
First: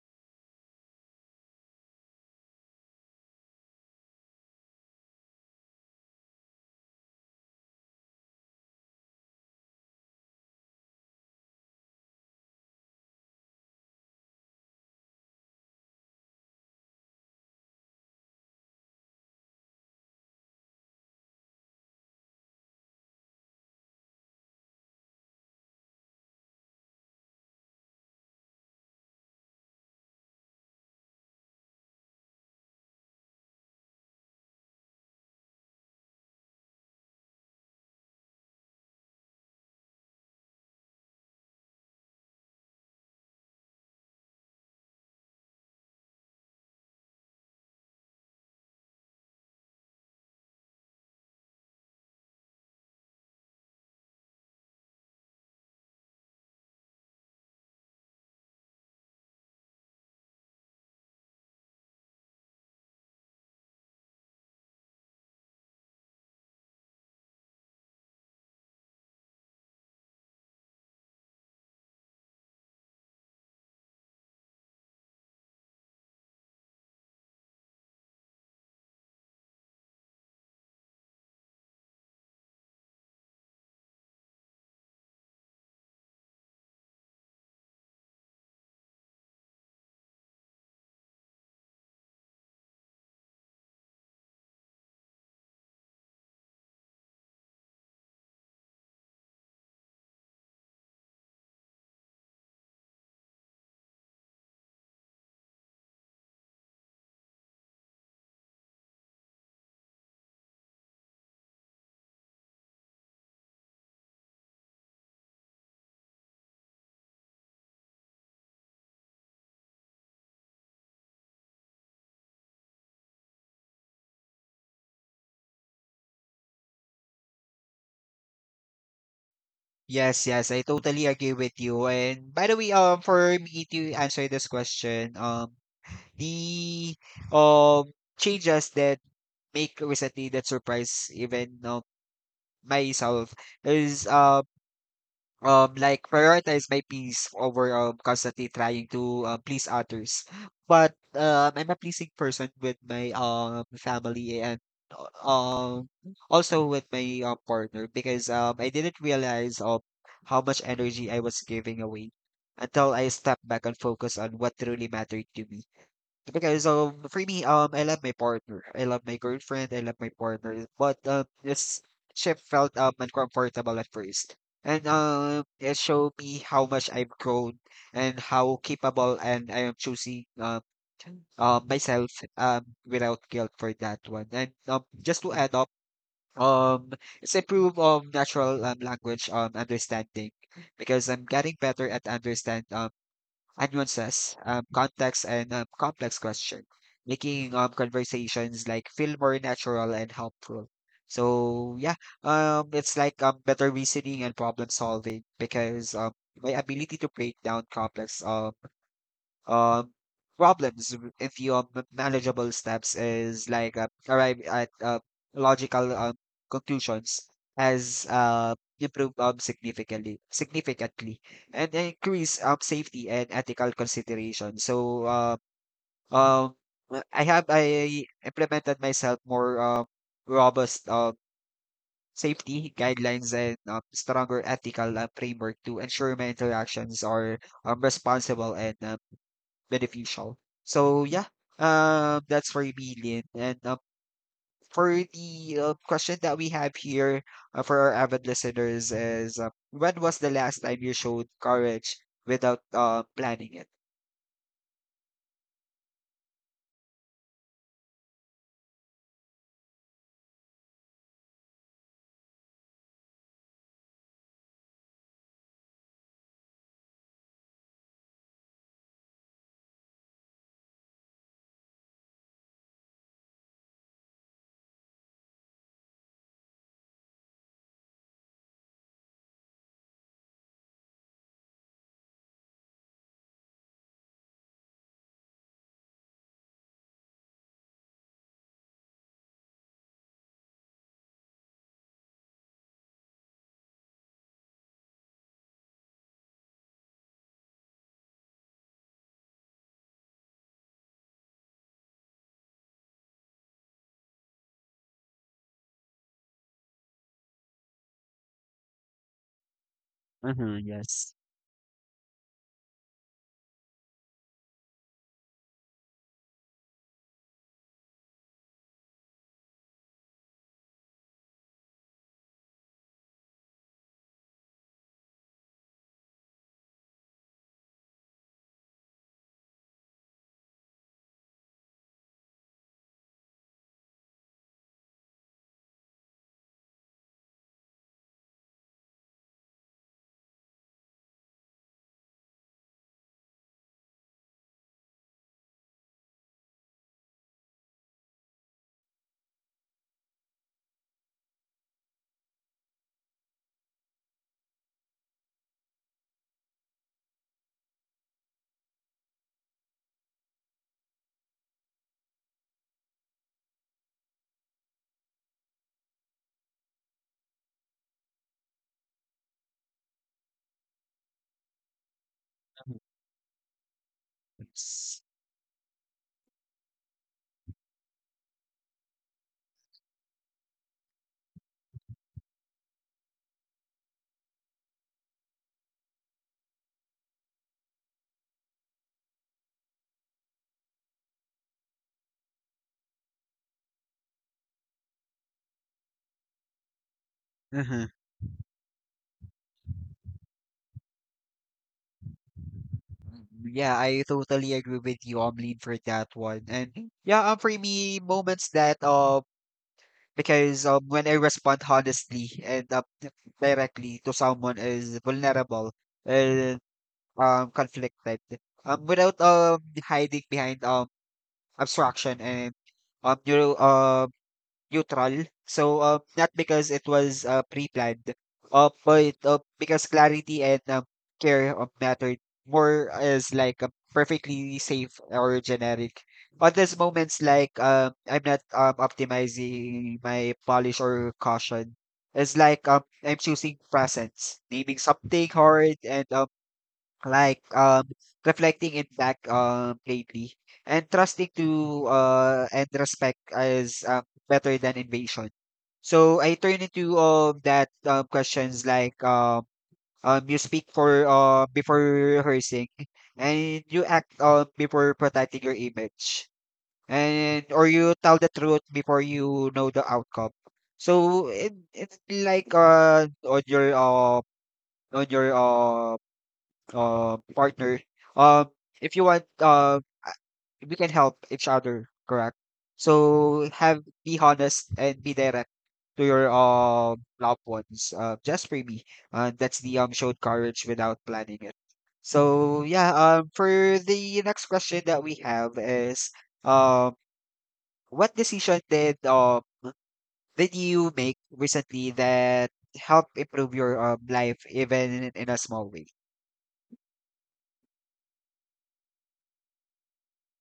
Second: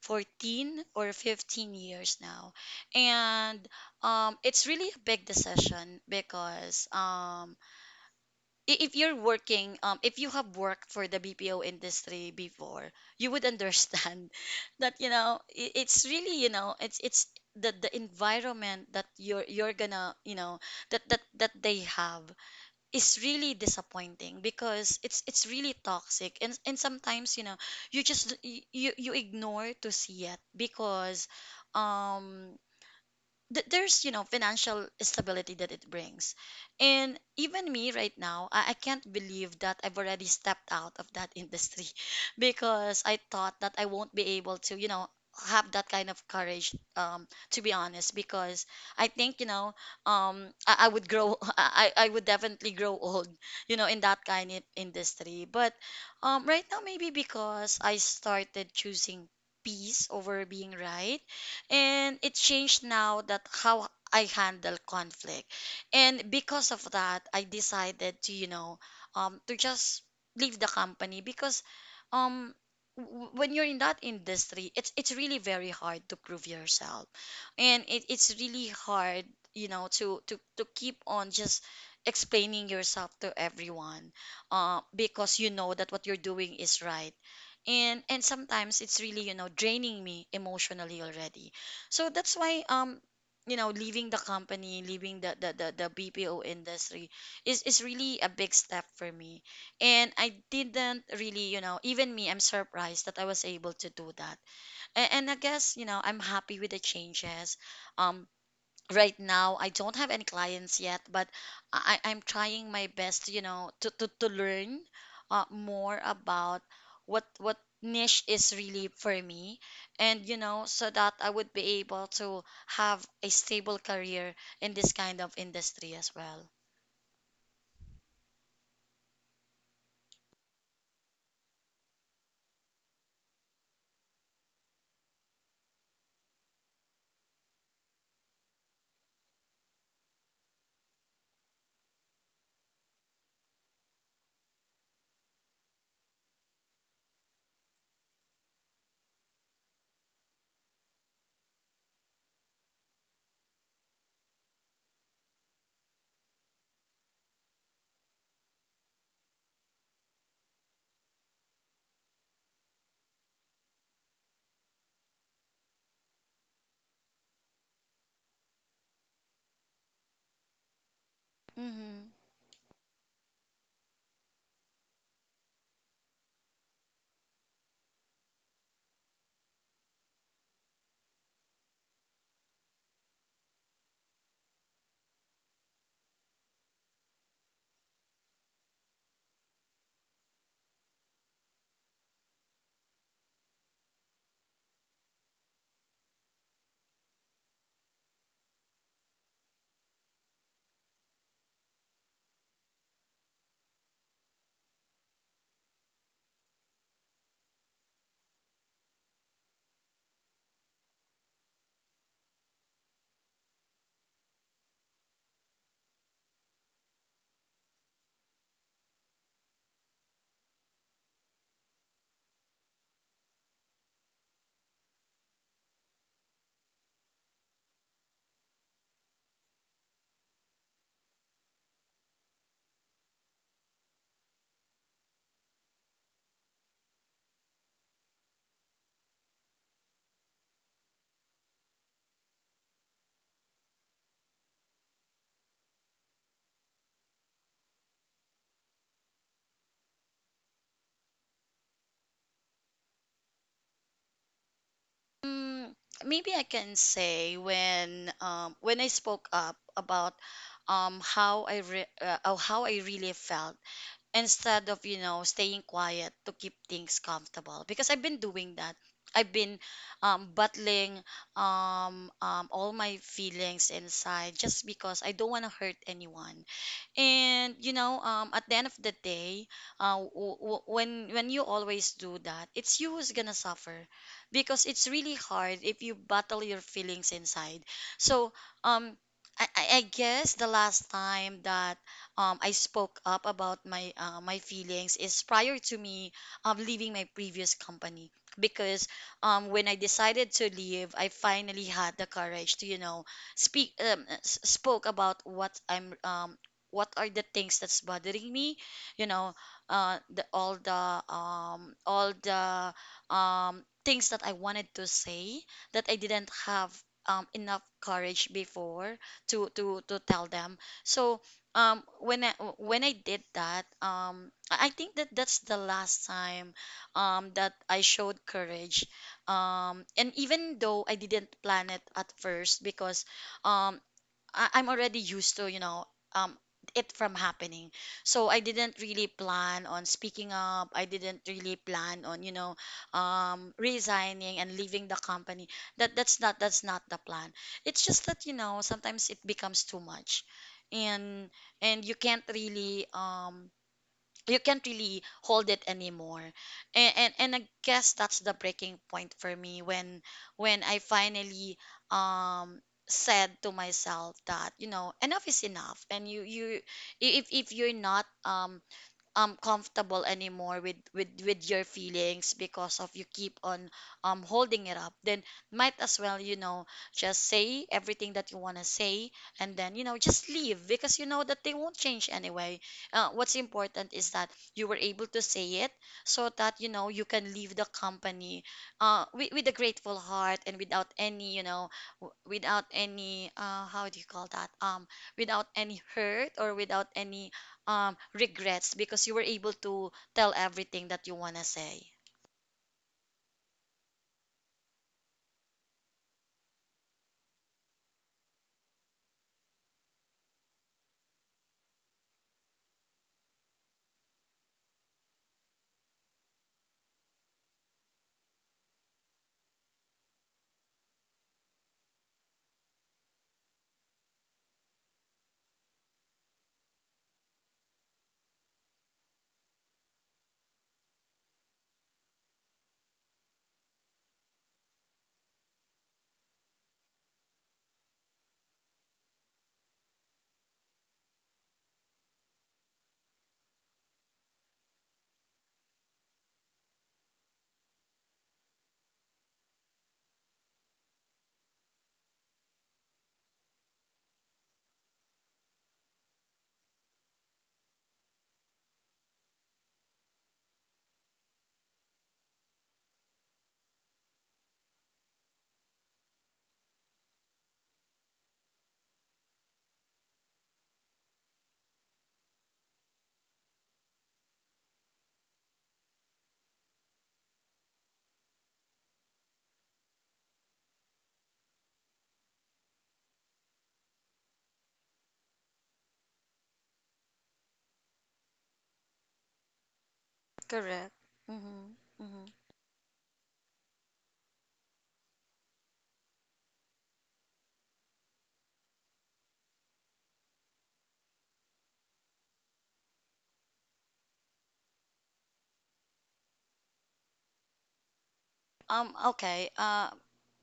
[SPEAKER 2] 14 or 15 years now. And it's really a big decision because if you're working, if you have worked for the BPO industry before, you would understand that you know, it's really, you know, it's the environment that you're gonna, you know, that that they have is really disappointing, because it's really toxic. And sometimes, you know, you just, you ignore to see it because um there's, you know, financial stability that it brings. And even me right now, I can't believe that I've already stepped out of that industry because I thought that I won't be able to, you know, have that kind of courage, to be honest, because I think, you know, I would grow I would definitely grow old, you know, in that kind of industry. But right now, maybe because I started choosing peace over being right, and it changed now that how I handle conflict. And because of that, I decided to, you know, to just leave the company. Because um when you're in that industry, it's really very hard to prove yourself. And it, it's really hard, you know, to keep on just explaining yourself to everyone, because you know that what you're doing is right. And sometimes it's really, you know, draining me emotionally already. So that's why, you know, leaving the company, leaving the BPO industry is really a big step for me. And I didn't really, you know, even me, I'm surprised that I was able to do that. And I guess, you know, I'm happy with the changes. Um right now I don't have any clients yet, but I'm trying my best, you know, to learn more about what niche is really for me, and you know, so that I would be able to have a stable career in this kind of industry as well.
[SPEAKER 1] Yes, yes, I totally agree with you. And by the way, for me to answer this question, the um changes that make recently that surprise even myself is like prioritize my peace over constantly trying to please others. But I'm a pleasing person with my family and uh, um also with my partner, because I didn't realize of how much energy I was giving away until I stepped back and focused on what truly mattered to me. Because so for me, I love my partner. I love my girlfriend. I love my partner. But this
[SPEAKER 2] Hmm
[SPEAKER 1] ship felt uncomfortable at first, and it showed me how much I've grown and how capable and I am choosing myself without guilt for that one. And just to add up, um, it's improve natural language understanding, because I'm getting better at understand nuances, context, and complex question, making conversations like feel more natural and helpful. So yeah, it's like better reasoning and problem solving, because my ability to break down complex um problems w- if your m- manageable steps is like arrive at logical conclusions has improved significantly and increase safety and ethical consideration. So um I have I implemented myself more robust safety guidelines and stronger ethical framework to ensure my interactions are responsible and beneficial. So yeah, that's for me, Lin. And for the question that we have here, for our avid listeners is, when was the last time you showed courage without planning it?
[SPEAKER 2] Mm, maybe I can say when I spoke up about how I really felt instead of, you know, staying quiet to keep things comfortable, because I've been battling, all my feelings inside, just because I don't want to hurt anyone. And you know, at the end of the day, when you always do that, it's you who's gonna suffer, because it's really hard if you battle your feelings inside. So, um, I guess the last time that I spoke up about my feelings is prior to me leaving my previous company. Because when I decided to leave, I finally had the courage to, you know, speak spoke about what I'm what are the things that's bothering me, you know the all
[SPEAKER 1] Mm-hmm,
[SPEAKER 2] the
[SPEAKER 1] yes.
[SPEAKER 2] all the things that I wanted to say that I didn't have enough courage before to tell them. So when I when I did that, I think that that's the last time that I showed courage, and even though I didn't plan it at first, because um I'm already used to, you know, um, it from happening. So I didn't really plan on speaking up. I didn't really plan on, you know, resigning and leaving the company. That's not that's not the plan. It's just that, you know, sometimes it becomes too much. And and you can't really hold it anymore. And I guess that's the breaking point for me, when I finally um said to myself that, you know, enough is enough. And you, if you're not comfortable anymore with with your feelings,
[SPEAKER 1] Mhm,
[SPEAKER 2] because of you keep on holding it up,
[SPEAKER 1] yes.
[SPEAKER 2] then might as well, you know, just say everything that you want to say, and then, you know, just leave, because you know that they won't change anyway. What's important is that you were able to say it, so that, you know, you can leave the company with a grateful heart and without any, you know, without any how do you call that, without any hurt or without any
[SPEAKER 1] Mhm.
[SPEAKER 2] regrets, because you were able to tell everything that you want to say.
[SPEAKER 1] Yeah, I totally agree with you, Omlin, for that one. And yeah, for me, moments that because when I respond honestly and directly to someone is vulnerable and conflicted, without hiding behind abstraction and um you know, um neutral. So not because it was pre-planned, but because clarity and care of mattered more as like a perfectly safe or generic. But there's moments like I'm not optimizing my polish or caution. It's like I'm choosing presence, naming something hard and like um reflecting in back lately and trusting to and respect is better than invasion, so I turn into that questions like you speak for before rehearsing, and you act before protecting your image, and or you tell the truth before you know the outcome. So it's like on your partner, um, if you want, we can help each other, correct? So have be honest and be direct to your loved ones. Just for me, that's the showed courage
[SPEAKER 2] Correct.
[SPEAKER 1] without planning it.
[SPEAKER 2] Mm-hmm, mm-hmm.
[SPEAKER 1] So yeah, for the next question that we have is, um, what decision did you make recently that helped improve your life even in a small way?
[SPEAKER 2] Okay,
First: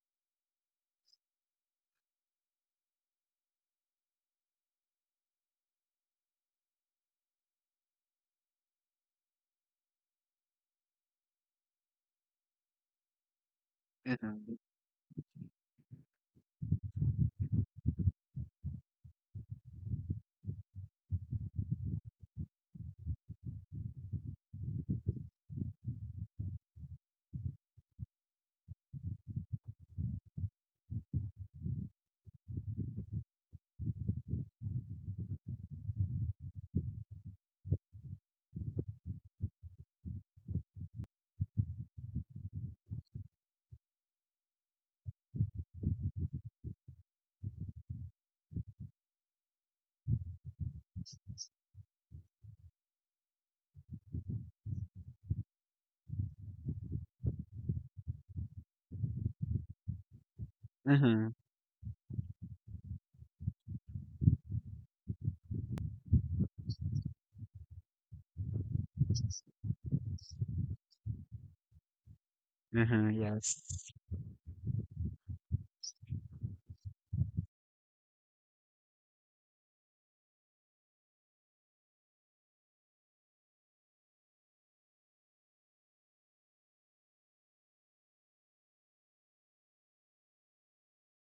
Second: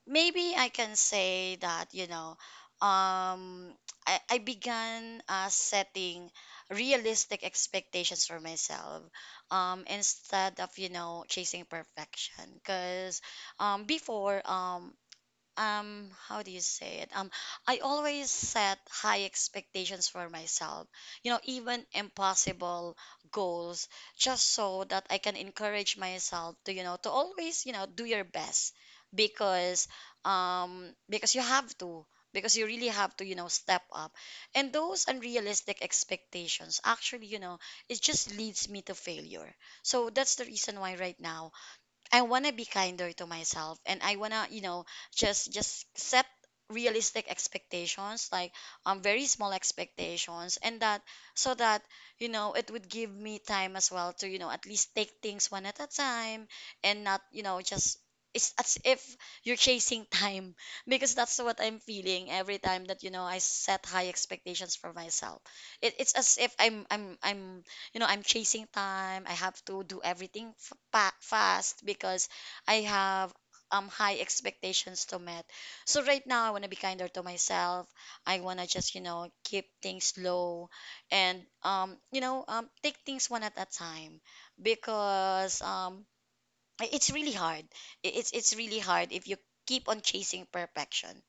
[SPEAKER 2] maybe I can say that, you know, um I began setting realistic expectations for myself, instead of, you know, chasing perfection. Because before how do you say it, I always set high expectations for myself, you know, even impossible goals, just so that I can encourage myself to, you know, to always, you know, do your best. Because because you have to, because you really have to, you know, step up. And those unrealistic expectations actually, you know, it just leads me to failure. So that's the reason why right now I want to be kinder to myself, and I want to, you know, just set realistic expectations, like very small expectations, and that so that, you know, it would give me time as well to, you know, at least take things one at a time, and not, you know, just, it's as if you're chasing time because
[SPEAKER 1] Mm-hmm.
[SPEAKER 2] that's what I'm feeling every time that, you know, I set high expectations for myself. It's as if I'm you know, I'm chasing time. I have to do everything fast, because I
[SPEAKER 1] Mhm,
[SPEAKER 2] have
[SPEAKER 1] yes.
[SPEAKER 2] high expectations to meet. So right now I want to be kinder to myself. I want to just, you know, keep things low, and you know, take things one at a time, because it's really hard. It's really hard if you keep on chasing perfection.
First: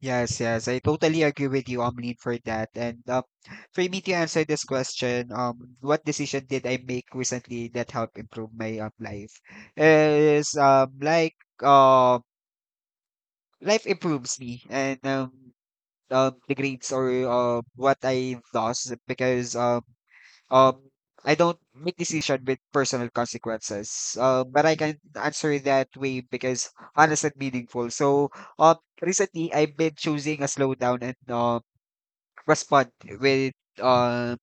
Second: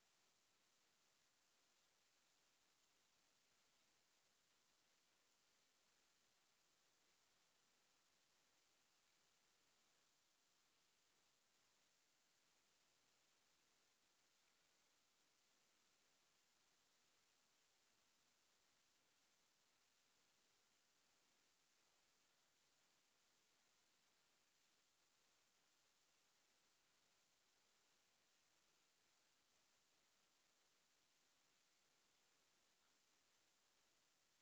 [SPEAKER 1] Yes, yes. I totally agree with you, Omlin, for that. And for me to answer this question, what decision did I make recently that helped improve my life? Is like uh life improves me and the grades or what I lost because Um, I don't make decision with personal consequences. But I can answer it that way because honest and meaningful. So, recently I've been choosing a slowdown and respond with uh,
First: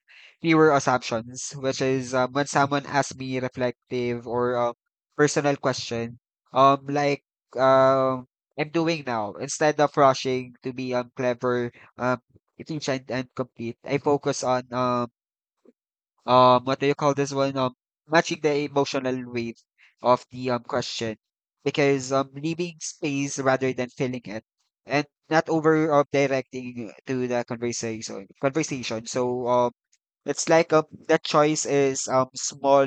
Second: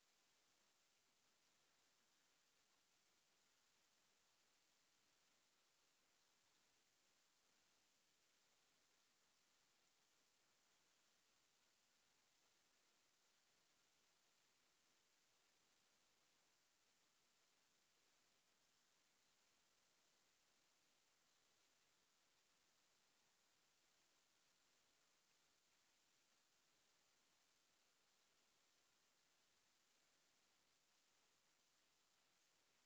[SPEAKER 1] fewer assumptions, which is when someone asks me reflective or personal question, um, like um, I'm doing now instead of rushing to be clever, um, efficient and complete. I focus on what do you call this one, matching the emotional weight of the question, because leaving space rather than filling it and not over directing to the conversation. So it's like the choice is small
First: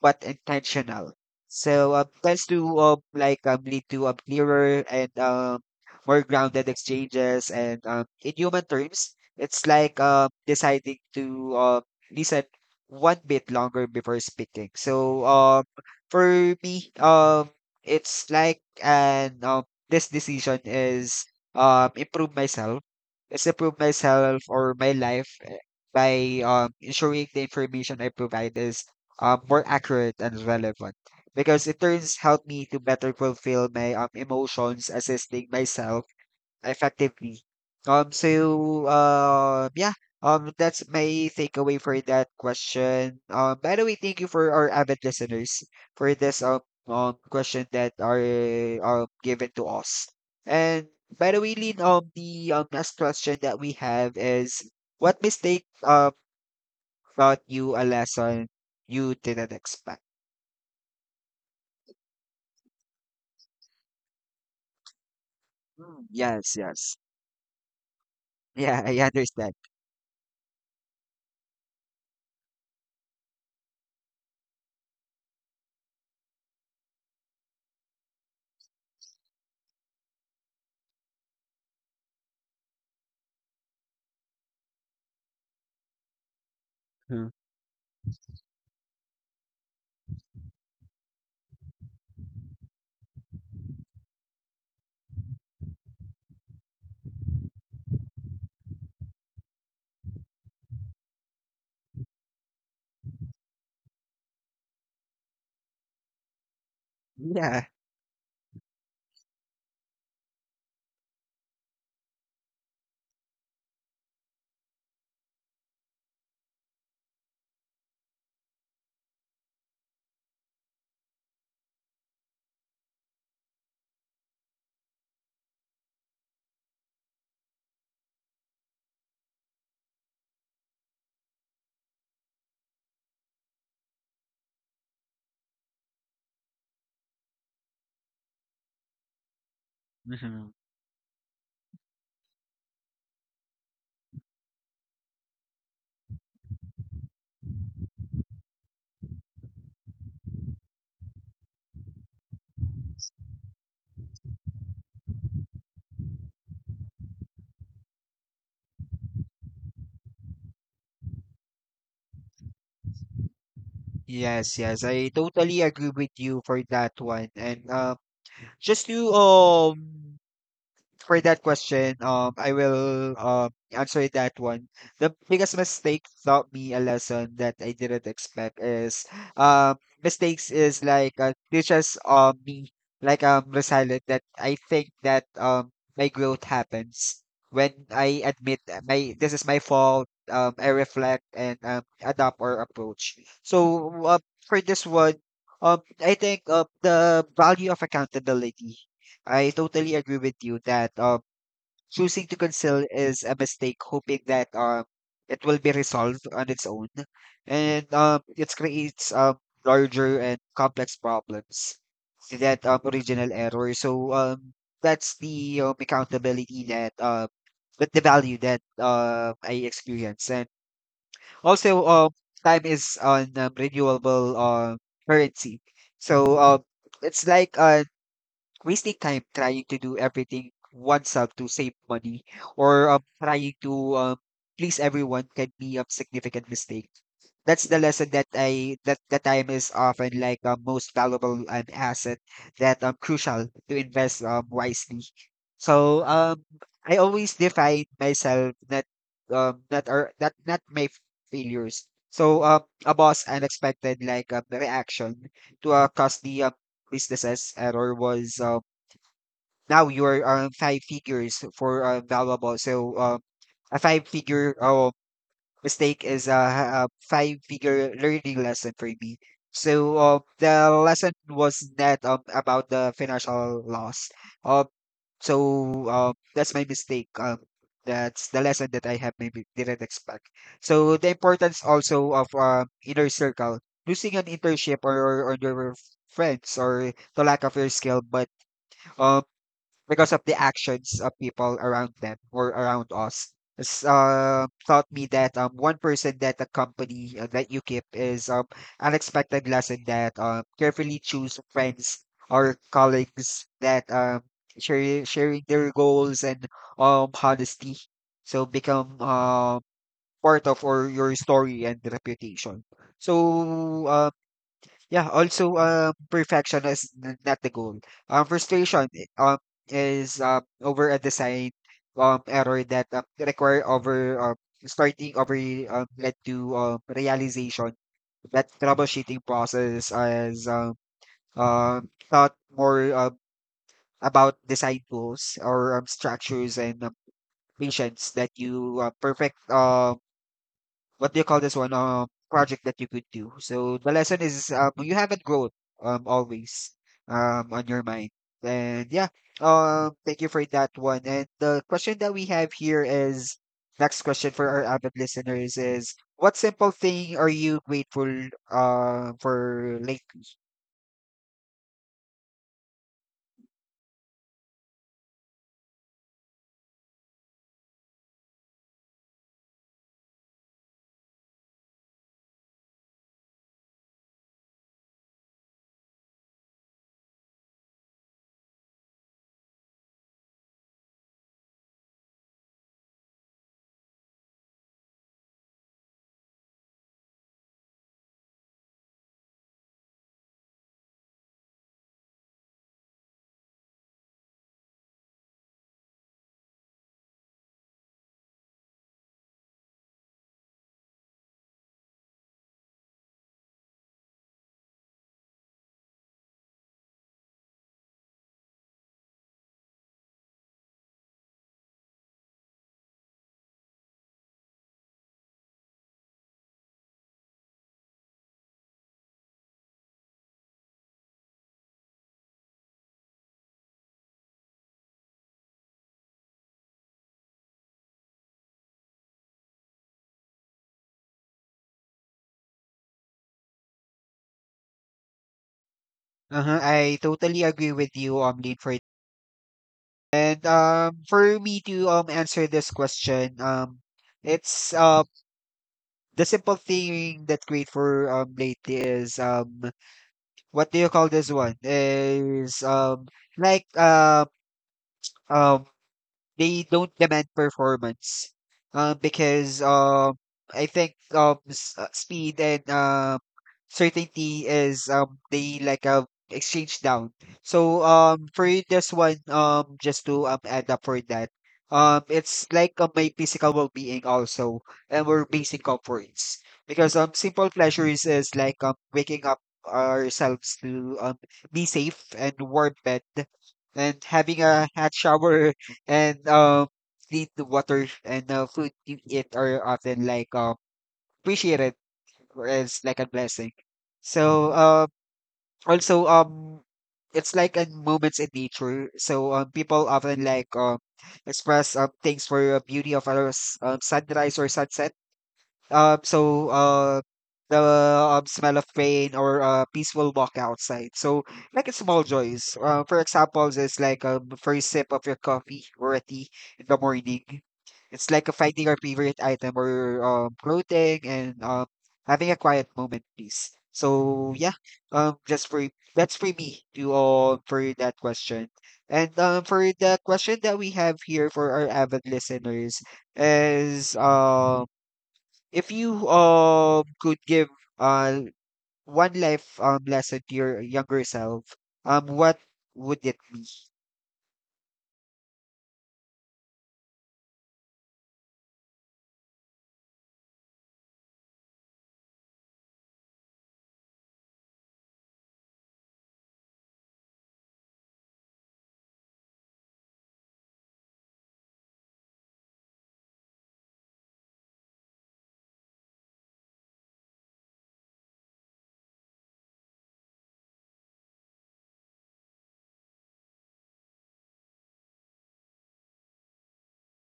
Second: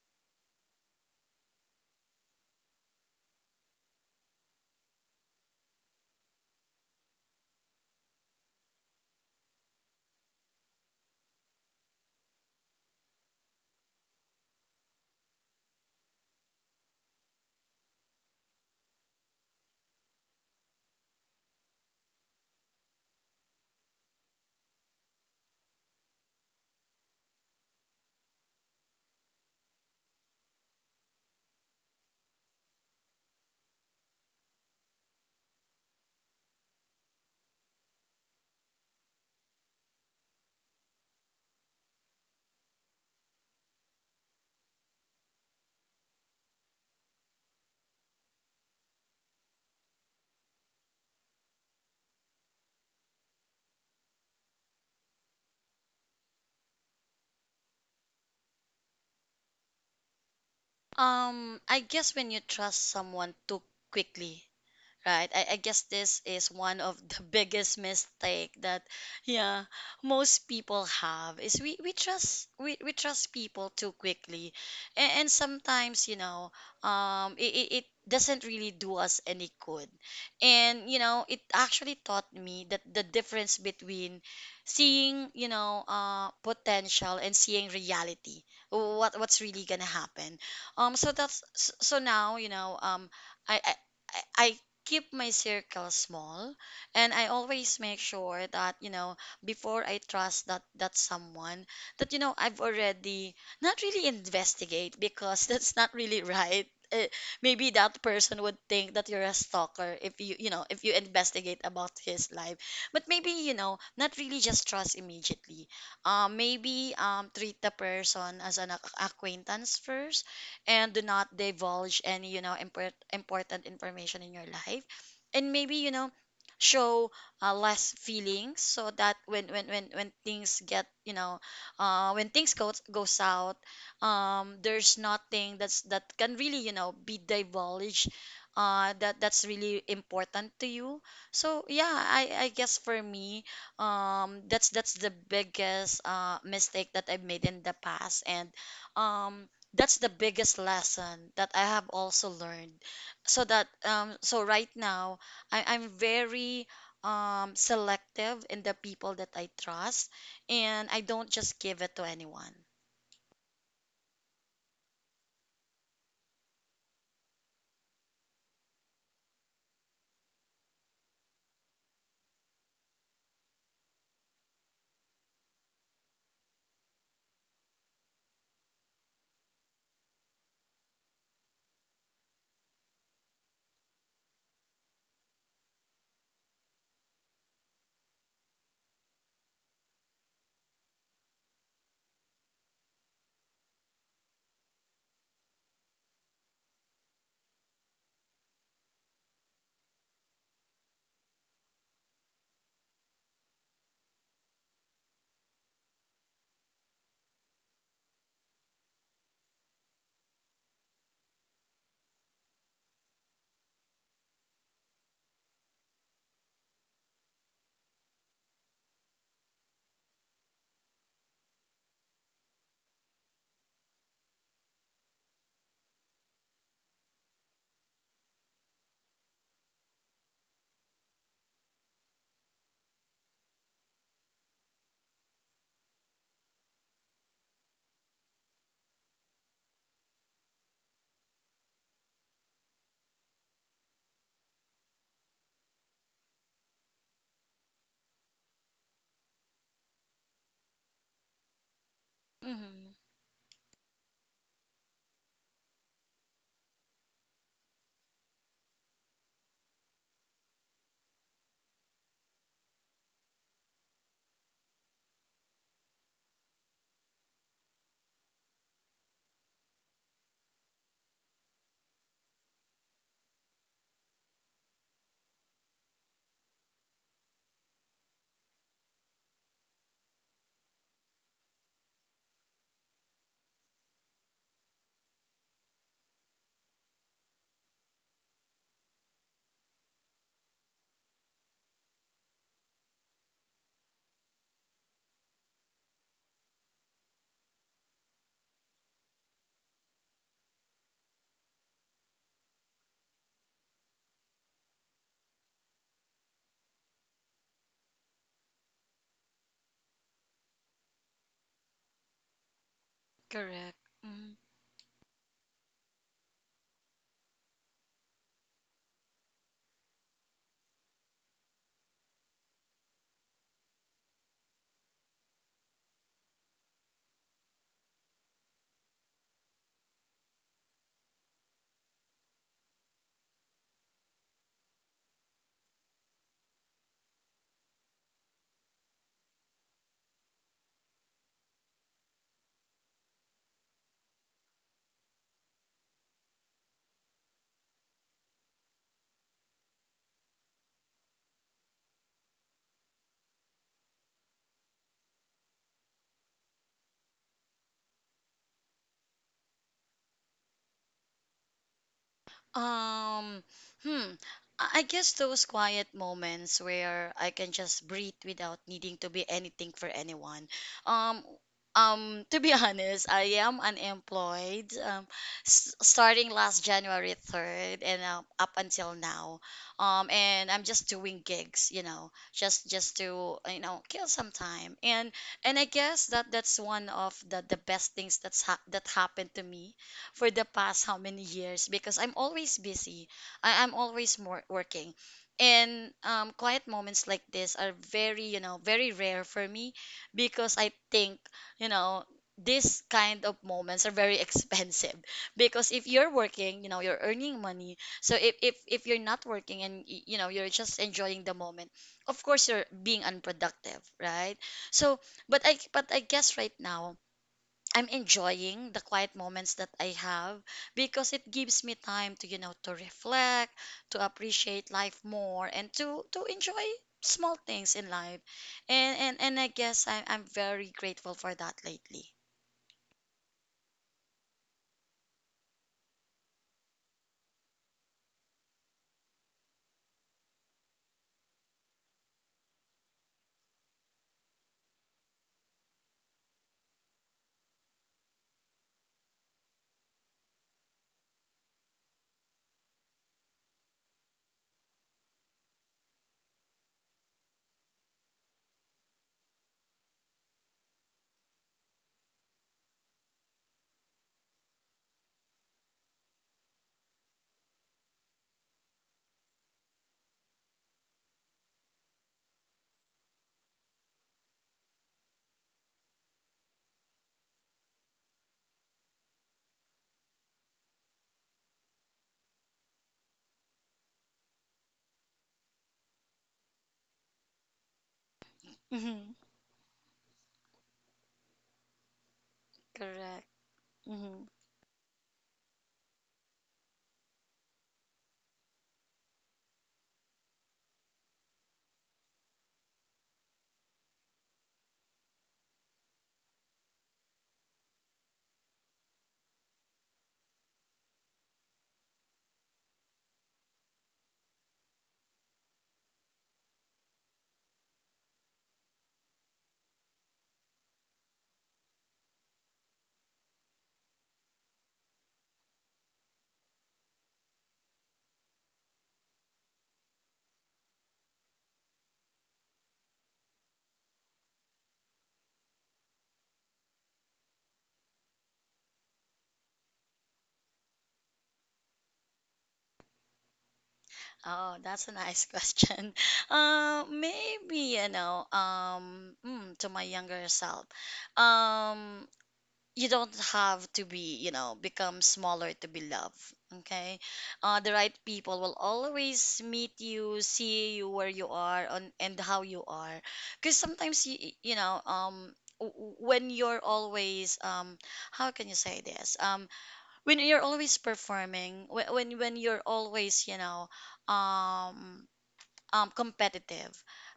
[SPEAKER 1] but intentional. So tends to lead to clearer and more grounded exchanges. And in human terms, it's like deciding to listen one bit longer before speaking. So for me, it's like and this decision is improve myself. It's improve myself or my life by ensuring the information I provide is more accurate and relevant. Because it turns help me to better fulfill my emotions, assisting myself effectively. Yeah, that's my takeaway for that question. By the way, thank you for our avid listeners for this question that are given to us. And by the way, Lin, the last question that we have is, what mistake taught you a lesson you didn't expect.
[SPEAKER 2] I guess when you trust someone too quickly. Right. I guess
[SPEAKER 1] Mm,
[SPEAKER 2] this is
[SPEAKER 1] yes,
[SPEAKER 2] one of
[SPEAKER 1] yes.
[SPEAKER 2] the biggest mistake that,
[SPEAKER 1] Yeah, I understand.
[SPEAKER 2] yeah, most people have is we trust people too quickly. And sometimes, you know, it doesn't really do us any good. And, you know, it actually taught me that the difference between seeing, you know, potential
[SPEAKER 1] Mm.
[SPEAKER 2] and seeing reality. What what's really gonna happen. So that's, so so now, you know, I, I I keep my circle small, and I always make sure that, you know, before I trust that that someone, that you know, I've already not really investigate, because that's not really right. Eh,
[SPEAKER 1] Yeah.
[SPEAKER 2] maybe that person would think that you're a stalker if you, you know, if you investigate about his life. But maybe, you know, not really just trust immediately. Maybe treat the person as an acquaintance first, and do not divulge any, you know, important information in your life. And maybe, you know, show less feelings so that when things get, you know, when things goes go south, there's nothing that's that can really, you know, be divulged, that that's really important
[SPEAKER 1] Hmm.
[SPEAKER 2] to you. So yeah, I guess for me, that's the biggest mistake that I've made in the past. And um that's the biggest lesson that I have also learned. So that, so right now I'm very selective in the people that I trust, and I don't just give it to anyone.
[SPEAKER 1] Yes, yes. I totally agree with you for that one. And just to for that question, I will answer that one. The biggest mistake taught me a lesson that I didn't expect is um mistakes is like teaches me like resilient that I think that my growth happens when I admit that my this is my fault. I reflect and adapt or approach. So for this one, I think the value of accountability. I totally agree with you that choosing to conceal is a mistake, hoping that it will be resolved on its own, and it creates larger and complex problems to that original error. So that's the accountability that with the value that I experience, and also time is on renewable currency. So it's like wasting time trying to do everything oneself to save money or trying to please everyone can be a significant mistake. That's the lesson that I, that the time is often like a most valuable asset that crucial to invest wisely. So I always define myself that that are that not my failures. So
[SPEAKER 2] Mm-hmm.
[SPEAKER 1] a boss unexpected like reaction to a costly business's error was now your five figures for valuable. So a five figure mistake is a five-figure learning lesson for me. So the lesson was not about the financial loss. Um, that's my mistake. That's the lesson that I have maybe didn't expect. So the importance also of inner circle, losing an internship or your friends or the lack of your skill, but um because of the actions of people around them or around us. It's, taught me that one person that a company that you keep is unexpected lesson that carefully choose friends or colleagues that sharing their goals and honesty. So become part of or your story and reputation.
[SPEAKER 2] Correct.
[SPEAKER 1] So yeah, also perfection is not the goal. Frustration is over a design error that require over starting over, led to realization that troubleshooting process is thought more about design tools or structures and patience that you perfect what do you call this one, project that you could do. So the lesson is you have it growth always on your mind. And yeah, thank you for that one. And the question that we have here is, next question for our avid listeners is, what simple thing are you grateful for like?
[SPEAKER 2] Um, hmm. I guess those quiet moments where I can just breathe without needing to be anything for anyone. Um, to be honest, I am unemployed. Starting last January 3rd and up until now. And I'm just doing gigs, you know, just to, you know, kill some time. And I guess that that's one of the best things that's that happened to me for the past how many years, because I'm always busy. I'm always more working. And quiet moments like this are very, you know, very rare for me, because I think, you know, this kind of moments are very expensive because if you're working, you know, you're earning money. So if you're not working, and, you know, you're just enjoying the moment, of course you're being unproductive, right? So, but I guess right now, I'm enjoying the quiet moments that I have, because it gives me time to, you know, to reflect, to appreciate life more, and to enjoy small things in life. And and I guess I'm very grateful for that lately.
[SPEAKER 1] Uh-huh, I totally agree with you Lin for. And for me to answer this question, it's the simple thing that great for lately is what do you call this one is like uh um they don't demand performance, because I think speed and certainty is they like exchange down. So for this one, just to add up for that, it's like my physical well-being also and we're basic comforts, because simple pleasures is like waking up ourselves to be safe and warm bed and having a hot shower and clean the water and food you
[SPEAKER 2] Hmm.
[SPEAKER 1] eat are often like appreciated as like a
[SPEAKER 2] Correct.
[SPEAKER 1] blessing.
[SPEAKER 2] Hmm.
[SPEAKER 1] So also it's like in moments in nature. So people often like express things for beauty of a sunrise or sunset, uh, so uh, the smell of rain or a peaceful walk outside. So like it's small joys. For example, it's like a first sip of your coffee or a tea in the morning. It's like a finding your favorite item or clothing and having a quiet moment, please. So yeah, just for that's for me to all for that question. And for the question that we have here for our avid listeners is if you could give uh one life lesson to your younger self, what would it be?
[SPEAKER 2] Oh, that's a nice question. Maybe you know, to my younger self. Um, you don't have to be, you know, become smaller to be loved. Okay. The right people will always meet you, see you where you are on, and how you are. Because sometimes, you know, when you're always, how can you say this? When you're always performing, when you're always, you know, um, competitive.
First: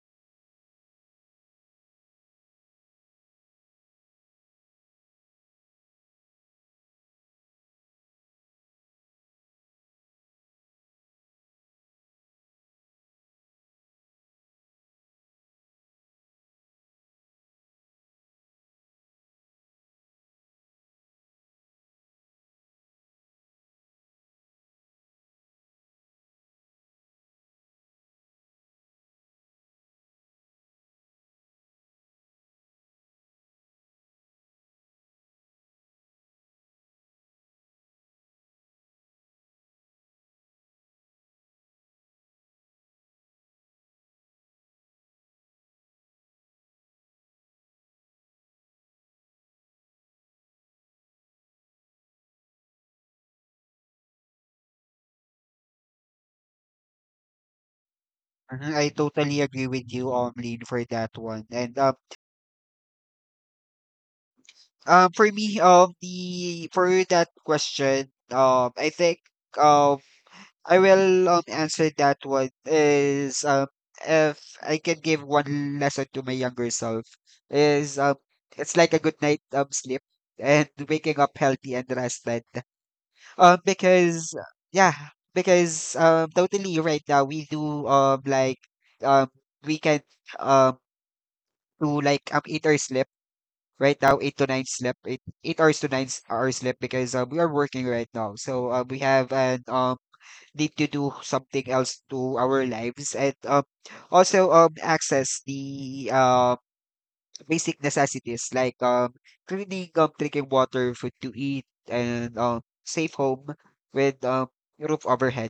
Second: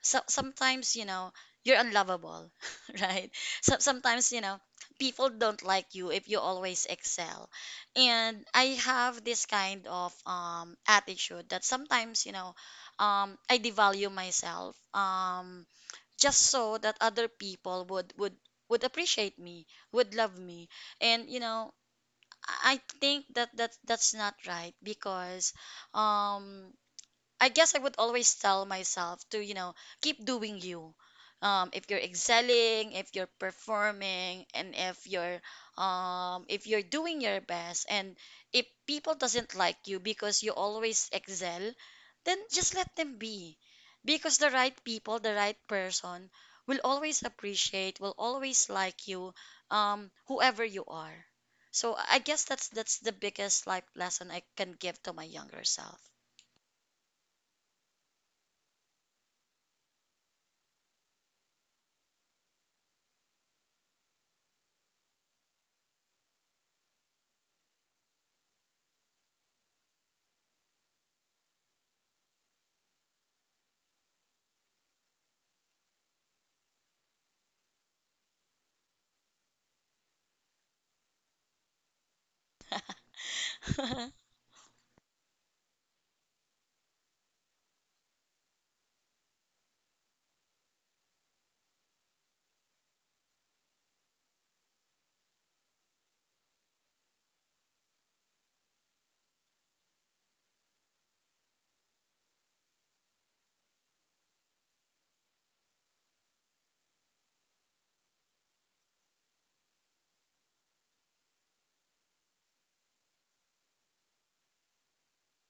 [SPEAKER 2] So sometimes, you know, you're unlovable right. So sometimes, you know, people don't like you if you always excel. And I have this kind of attitude that sometimes, you know, I devalue myself, just so that other people would would appreciate me, would love me. And you know, I I think that that that's not right, because um I guess I would always tell myself to, you know, keep doing you. If you're excelling, if you're performing, and if you're doing your best, and if people doesn't like you because you always excel, then just let them be, because the right people, the right person will always appreciate, will always like you, whoever you are. So I guess that's the biggest life lesson I can give to my younger self.
[SPEAKER 1] Mhm, I totally agree with you, Lin, for that one. And for me, the for that question, I think um, I will answer that one is if I can give one lesson to my younger self is it's like a good night sleep and waking up healthy and rested. Because yeah, because totally right now we do um we can um do like 8 hours sleep, right now 8 to 9 sleep, eight hours to nine hours sleep because we are working right now, so we have an need to do something else to our lives, and also access the basic necessities like cleaning, drinking water, food to eat, and safe home with roof overhead.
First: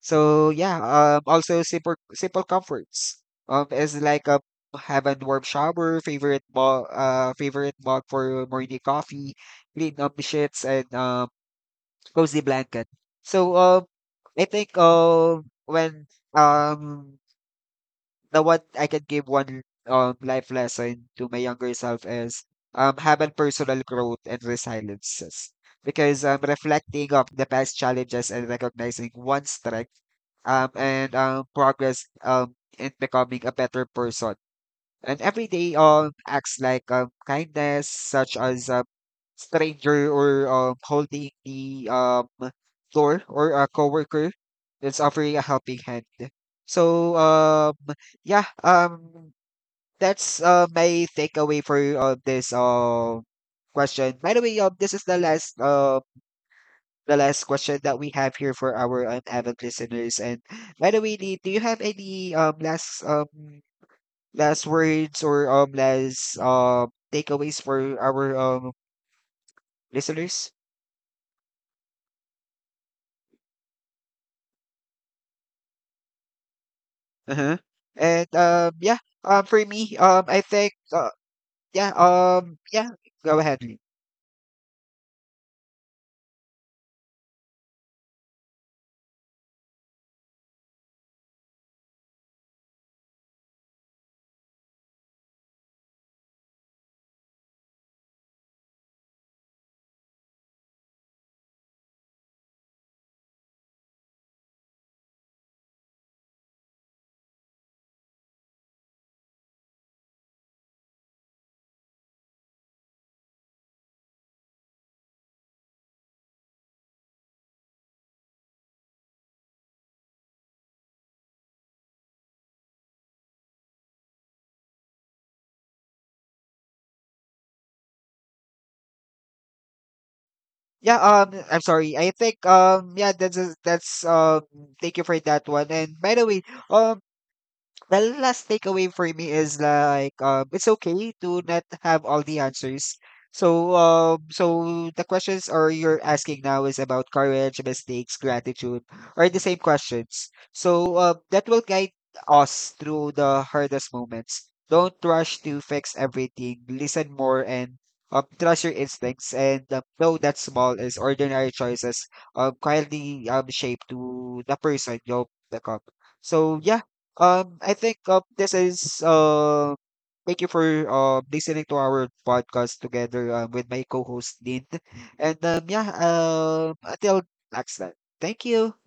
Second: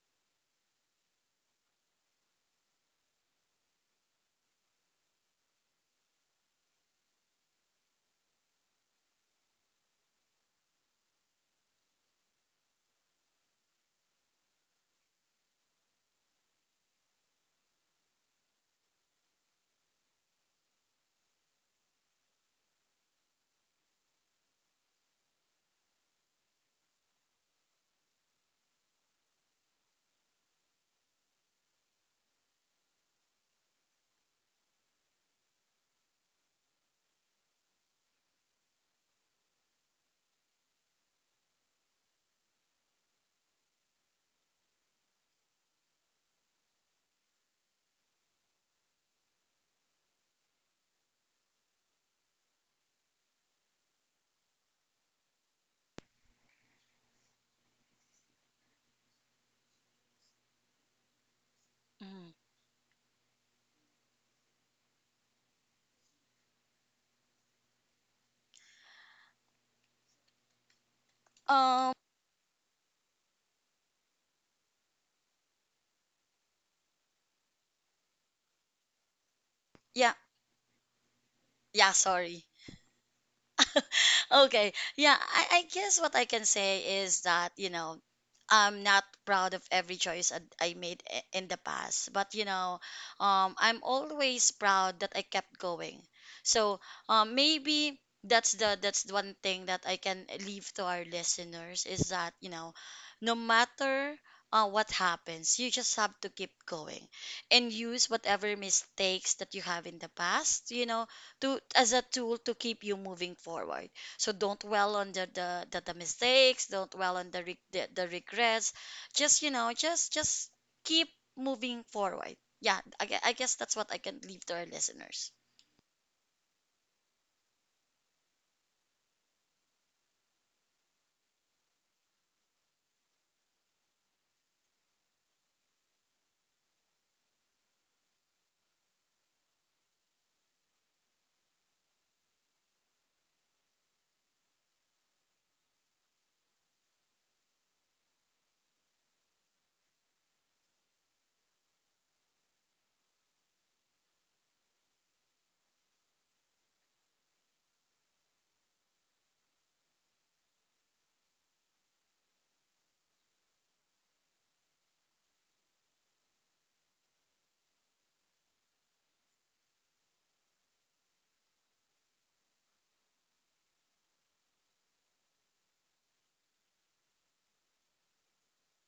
[SPEAKER 1] So yeah, also simple comforts. Is like have a warm shower, favorite mug, favorite mug for morning coffee, clean up the sheets, and cozy blanket. So I think when um the one I can give one life lesson to my younger self is have a personal growth and resiliences. Because reflecting of the past challenges and recognizing one's strength and progress in becoming a better person, and everyday acts like kindness, such as a stranger or holding the door or a coworker that's offering a helping hand. So yeah um that's my takeaway for this question. By the way, this is the last question that we have here for our avid listeners. And by the way, Lee, do you have
[SPEAKER 2] Mm.
[SPEAKER 1] any last last words or last takeaways for our listeners?
[SPEAKER 2] Um,
[SPEAKER 1] Uh-huh. And yeah, for me,
[SPEAKER 2] yeah,
[SPEAKER 1] I think yeah,
[SPEAKER 2] yeah, sorry.
[SPEAKER 1] yeah, go ahead, Lee.
[SPEAKER 2] Okay. Yeah, I guess what I can say is that, you know, I'm not proud of every choice I made in the past, but you know, I'm always proud that I kept going. So, maybe that's the one thing that I can leave to our listeners is that, you know, no matter what happens, you just have to keep going, and use whatever mistakes that you have in the past, you know, to as a tool to keep you moving forward. So don't dwell on the mistakes. Don't dwell on the, the regrets. Just you know, just keep moving forward. Yeah, I guess that's what I can leave to our listeners.
[SPEAKER 1] Yeah, I'm sorry. I think yeah, that's thank you for that one. And by the way, um the last takeaway for me is like it's okay to not have all the answers. So so the questions are you're asking now is about courage, mistakes, gratitude, are the same questions. So that will guide us through the hardest moments. Don't rush to fix everything. Listen more and trust your instincts and know that small is ordinary choices quietly shape to the person you'll become. So yeah. I think this is thank you for listening to our podcast together with my co-host Dean. And yeah, until next time. Thank you.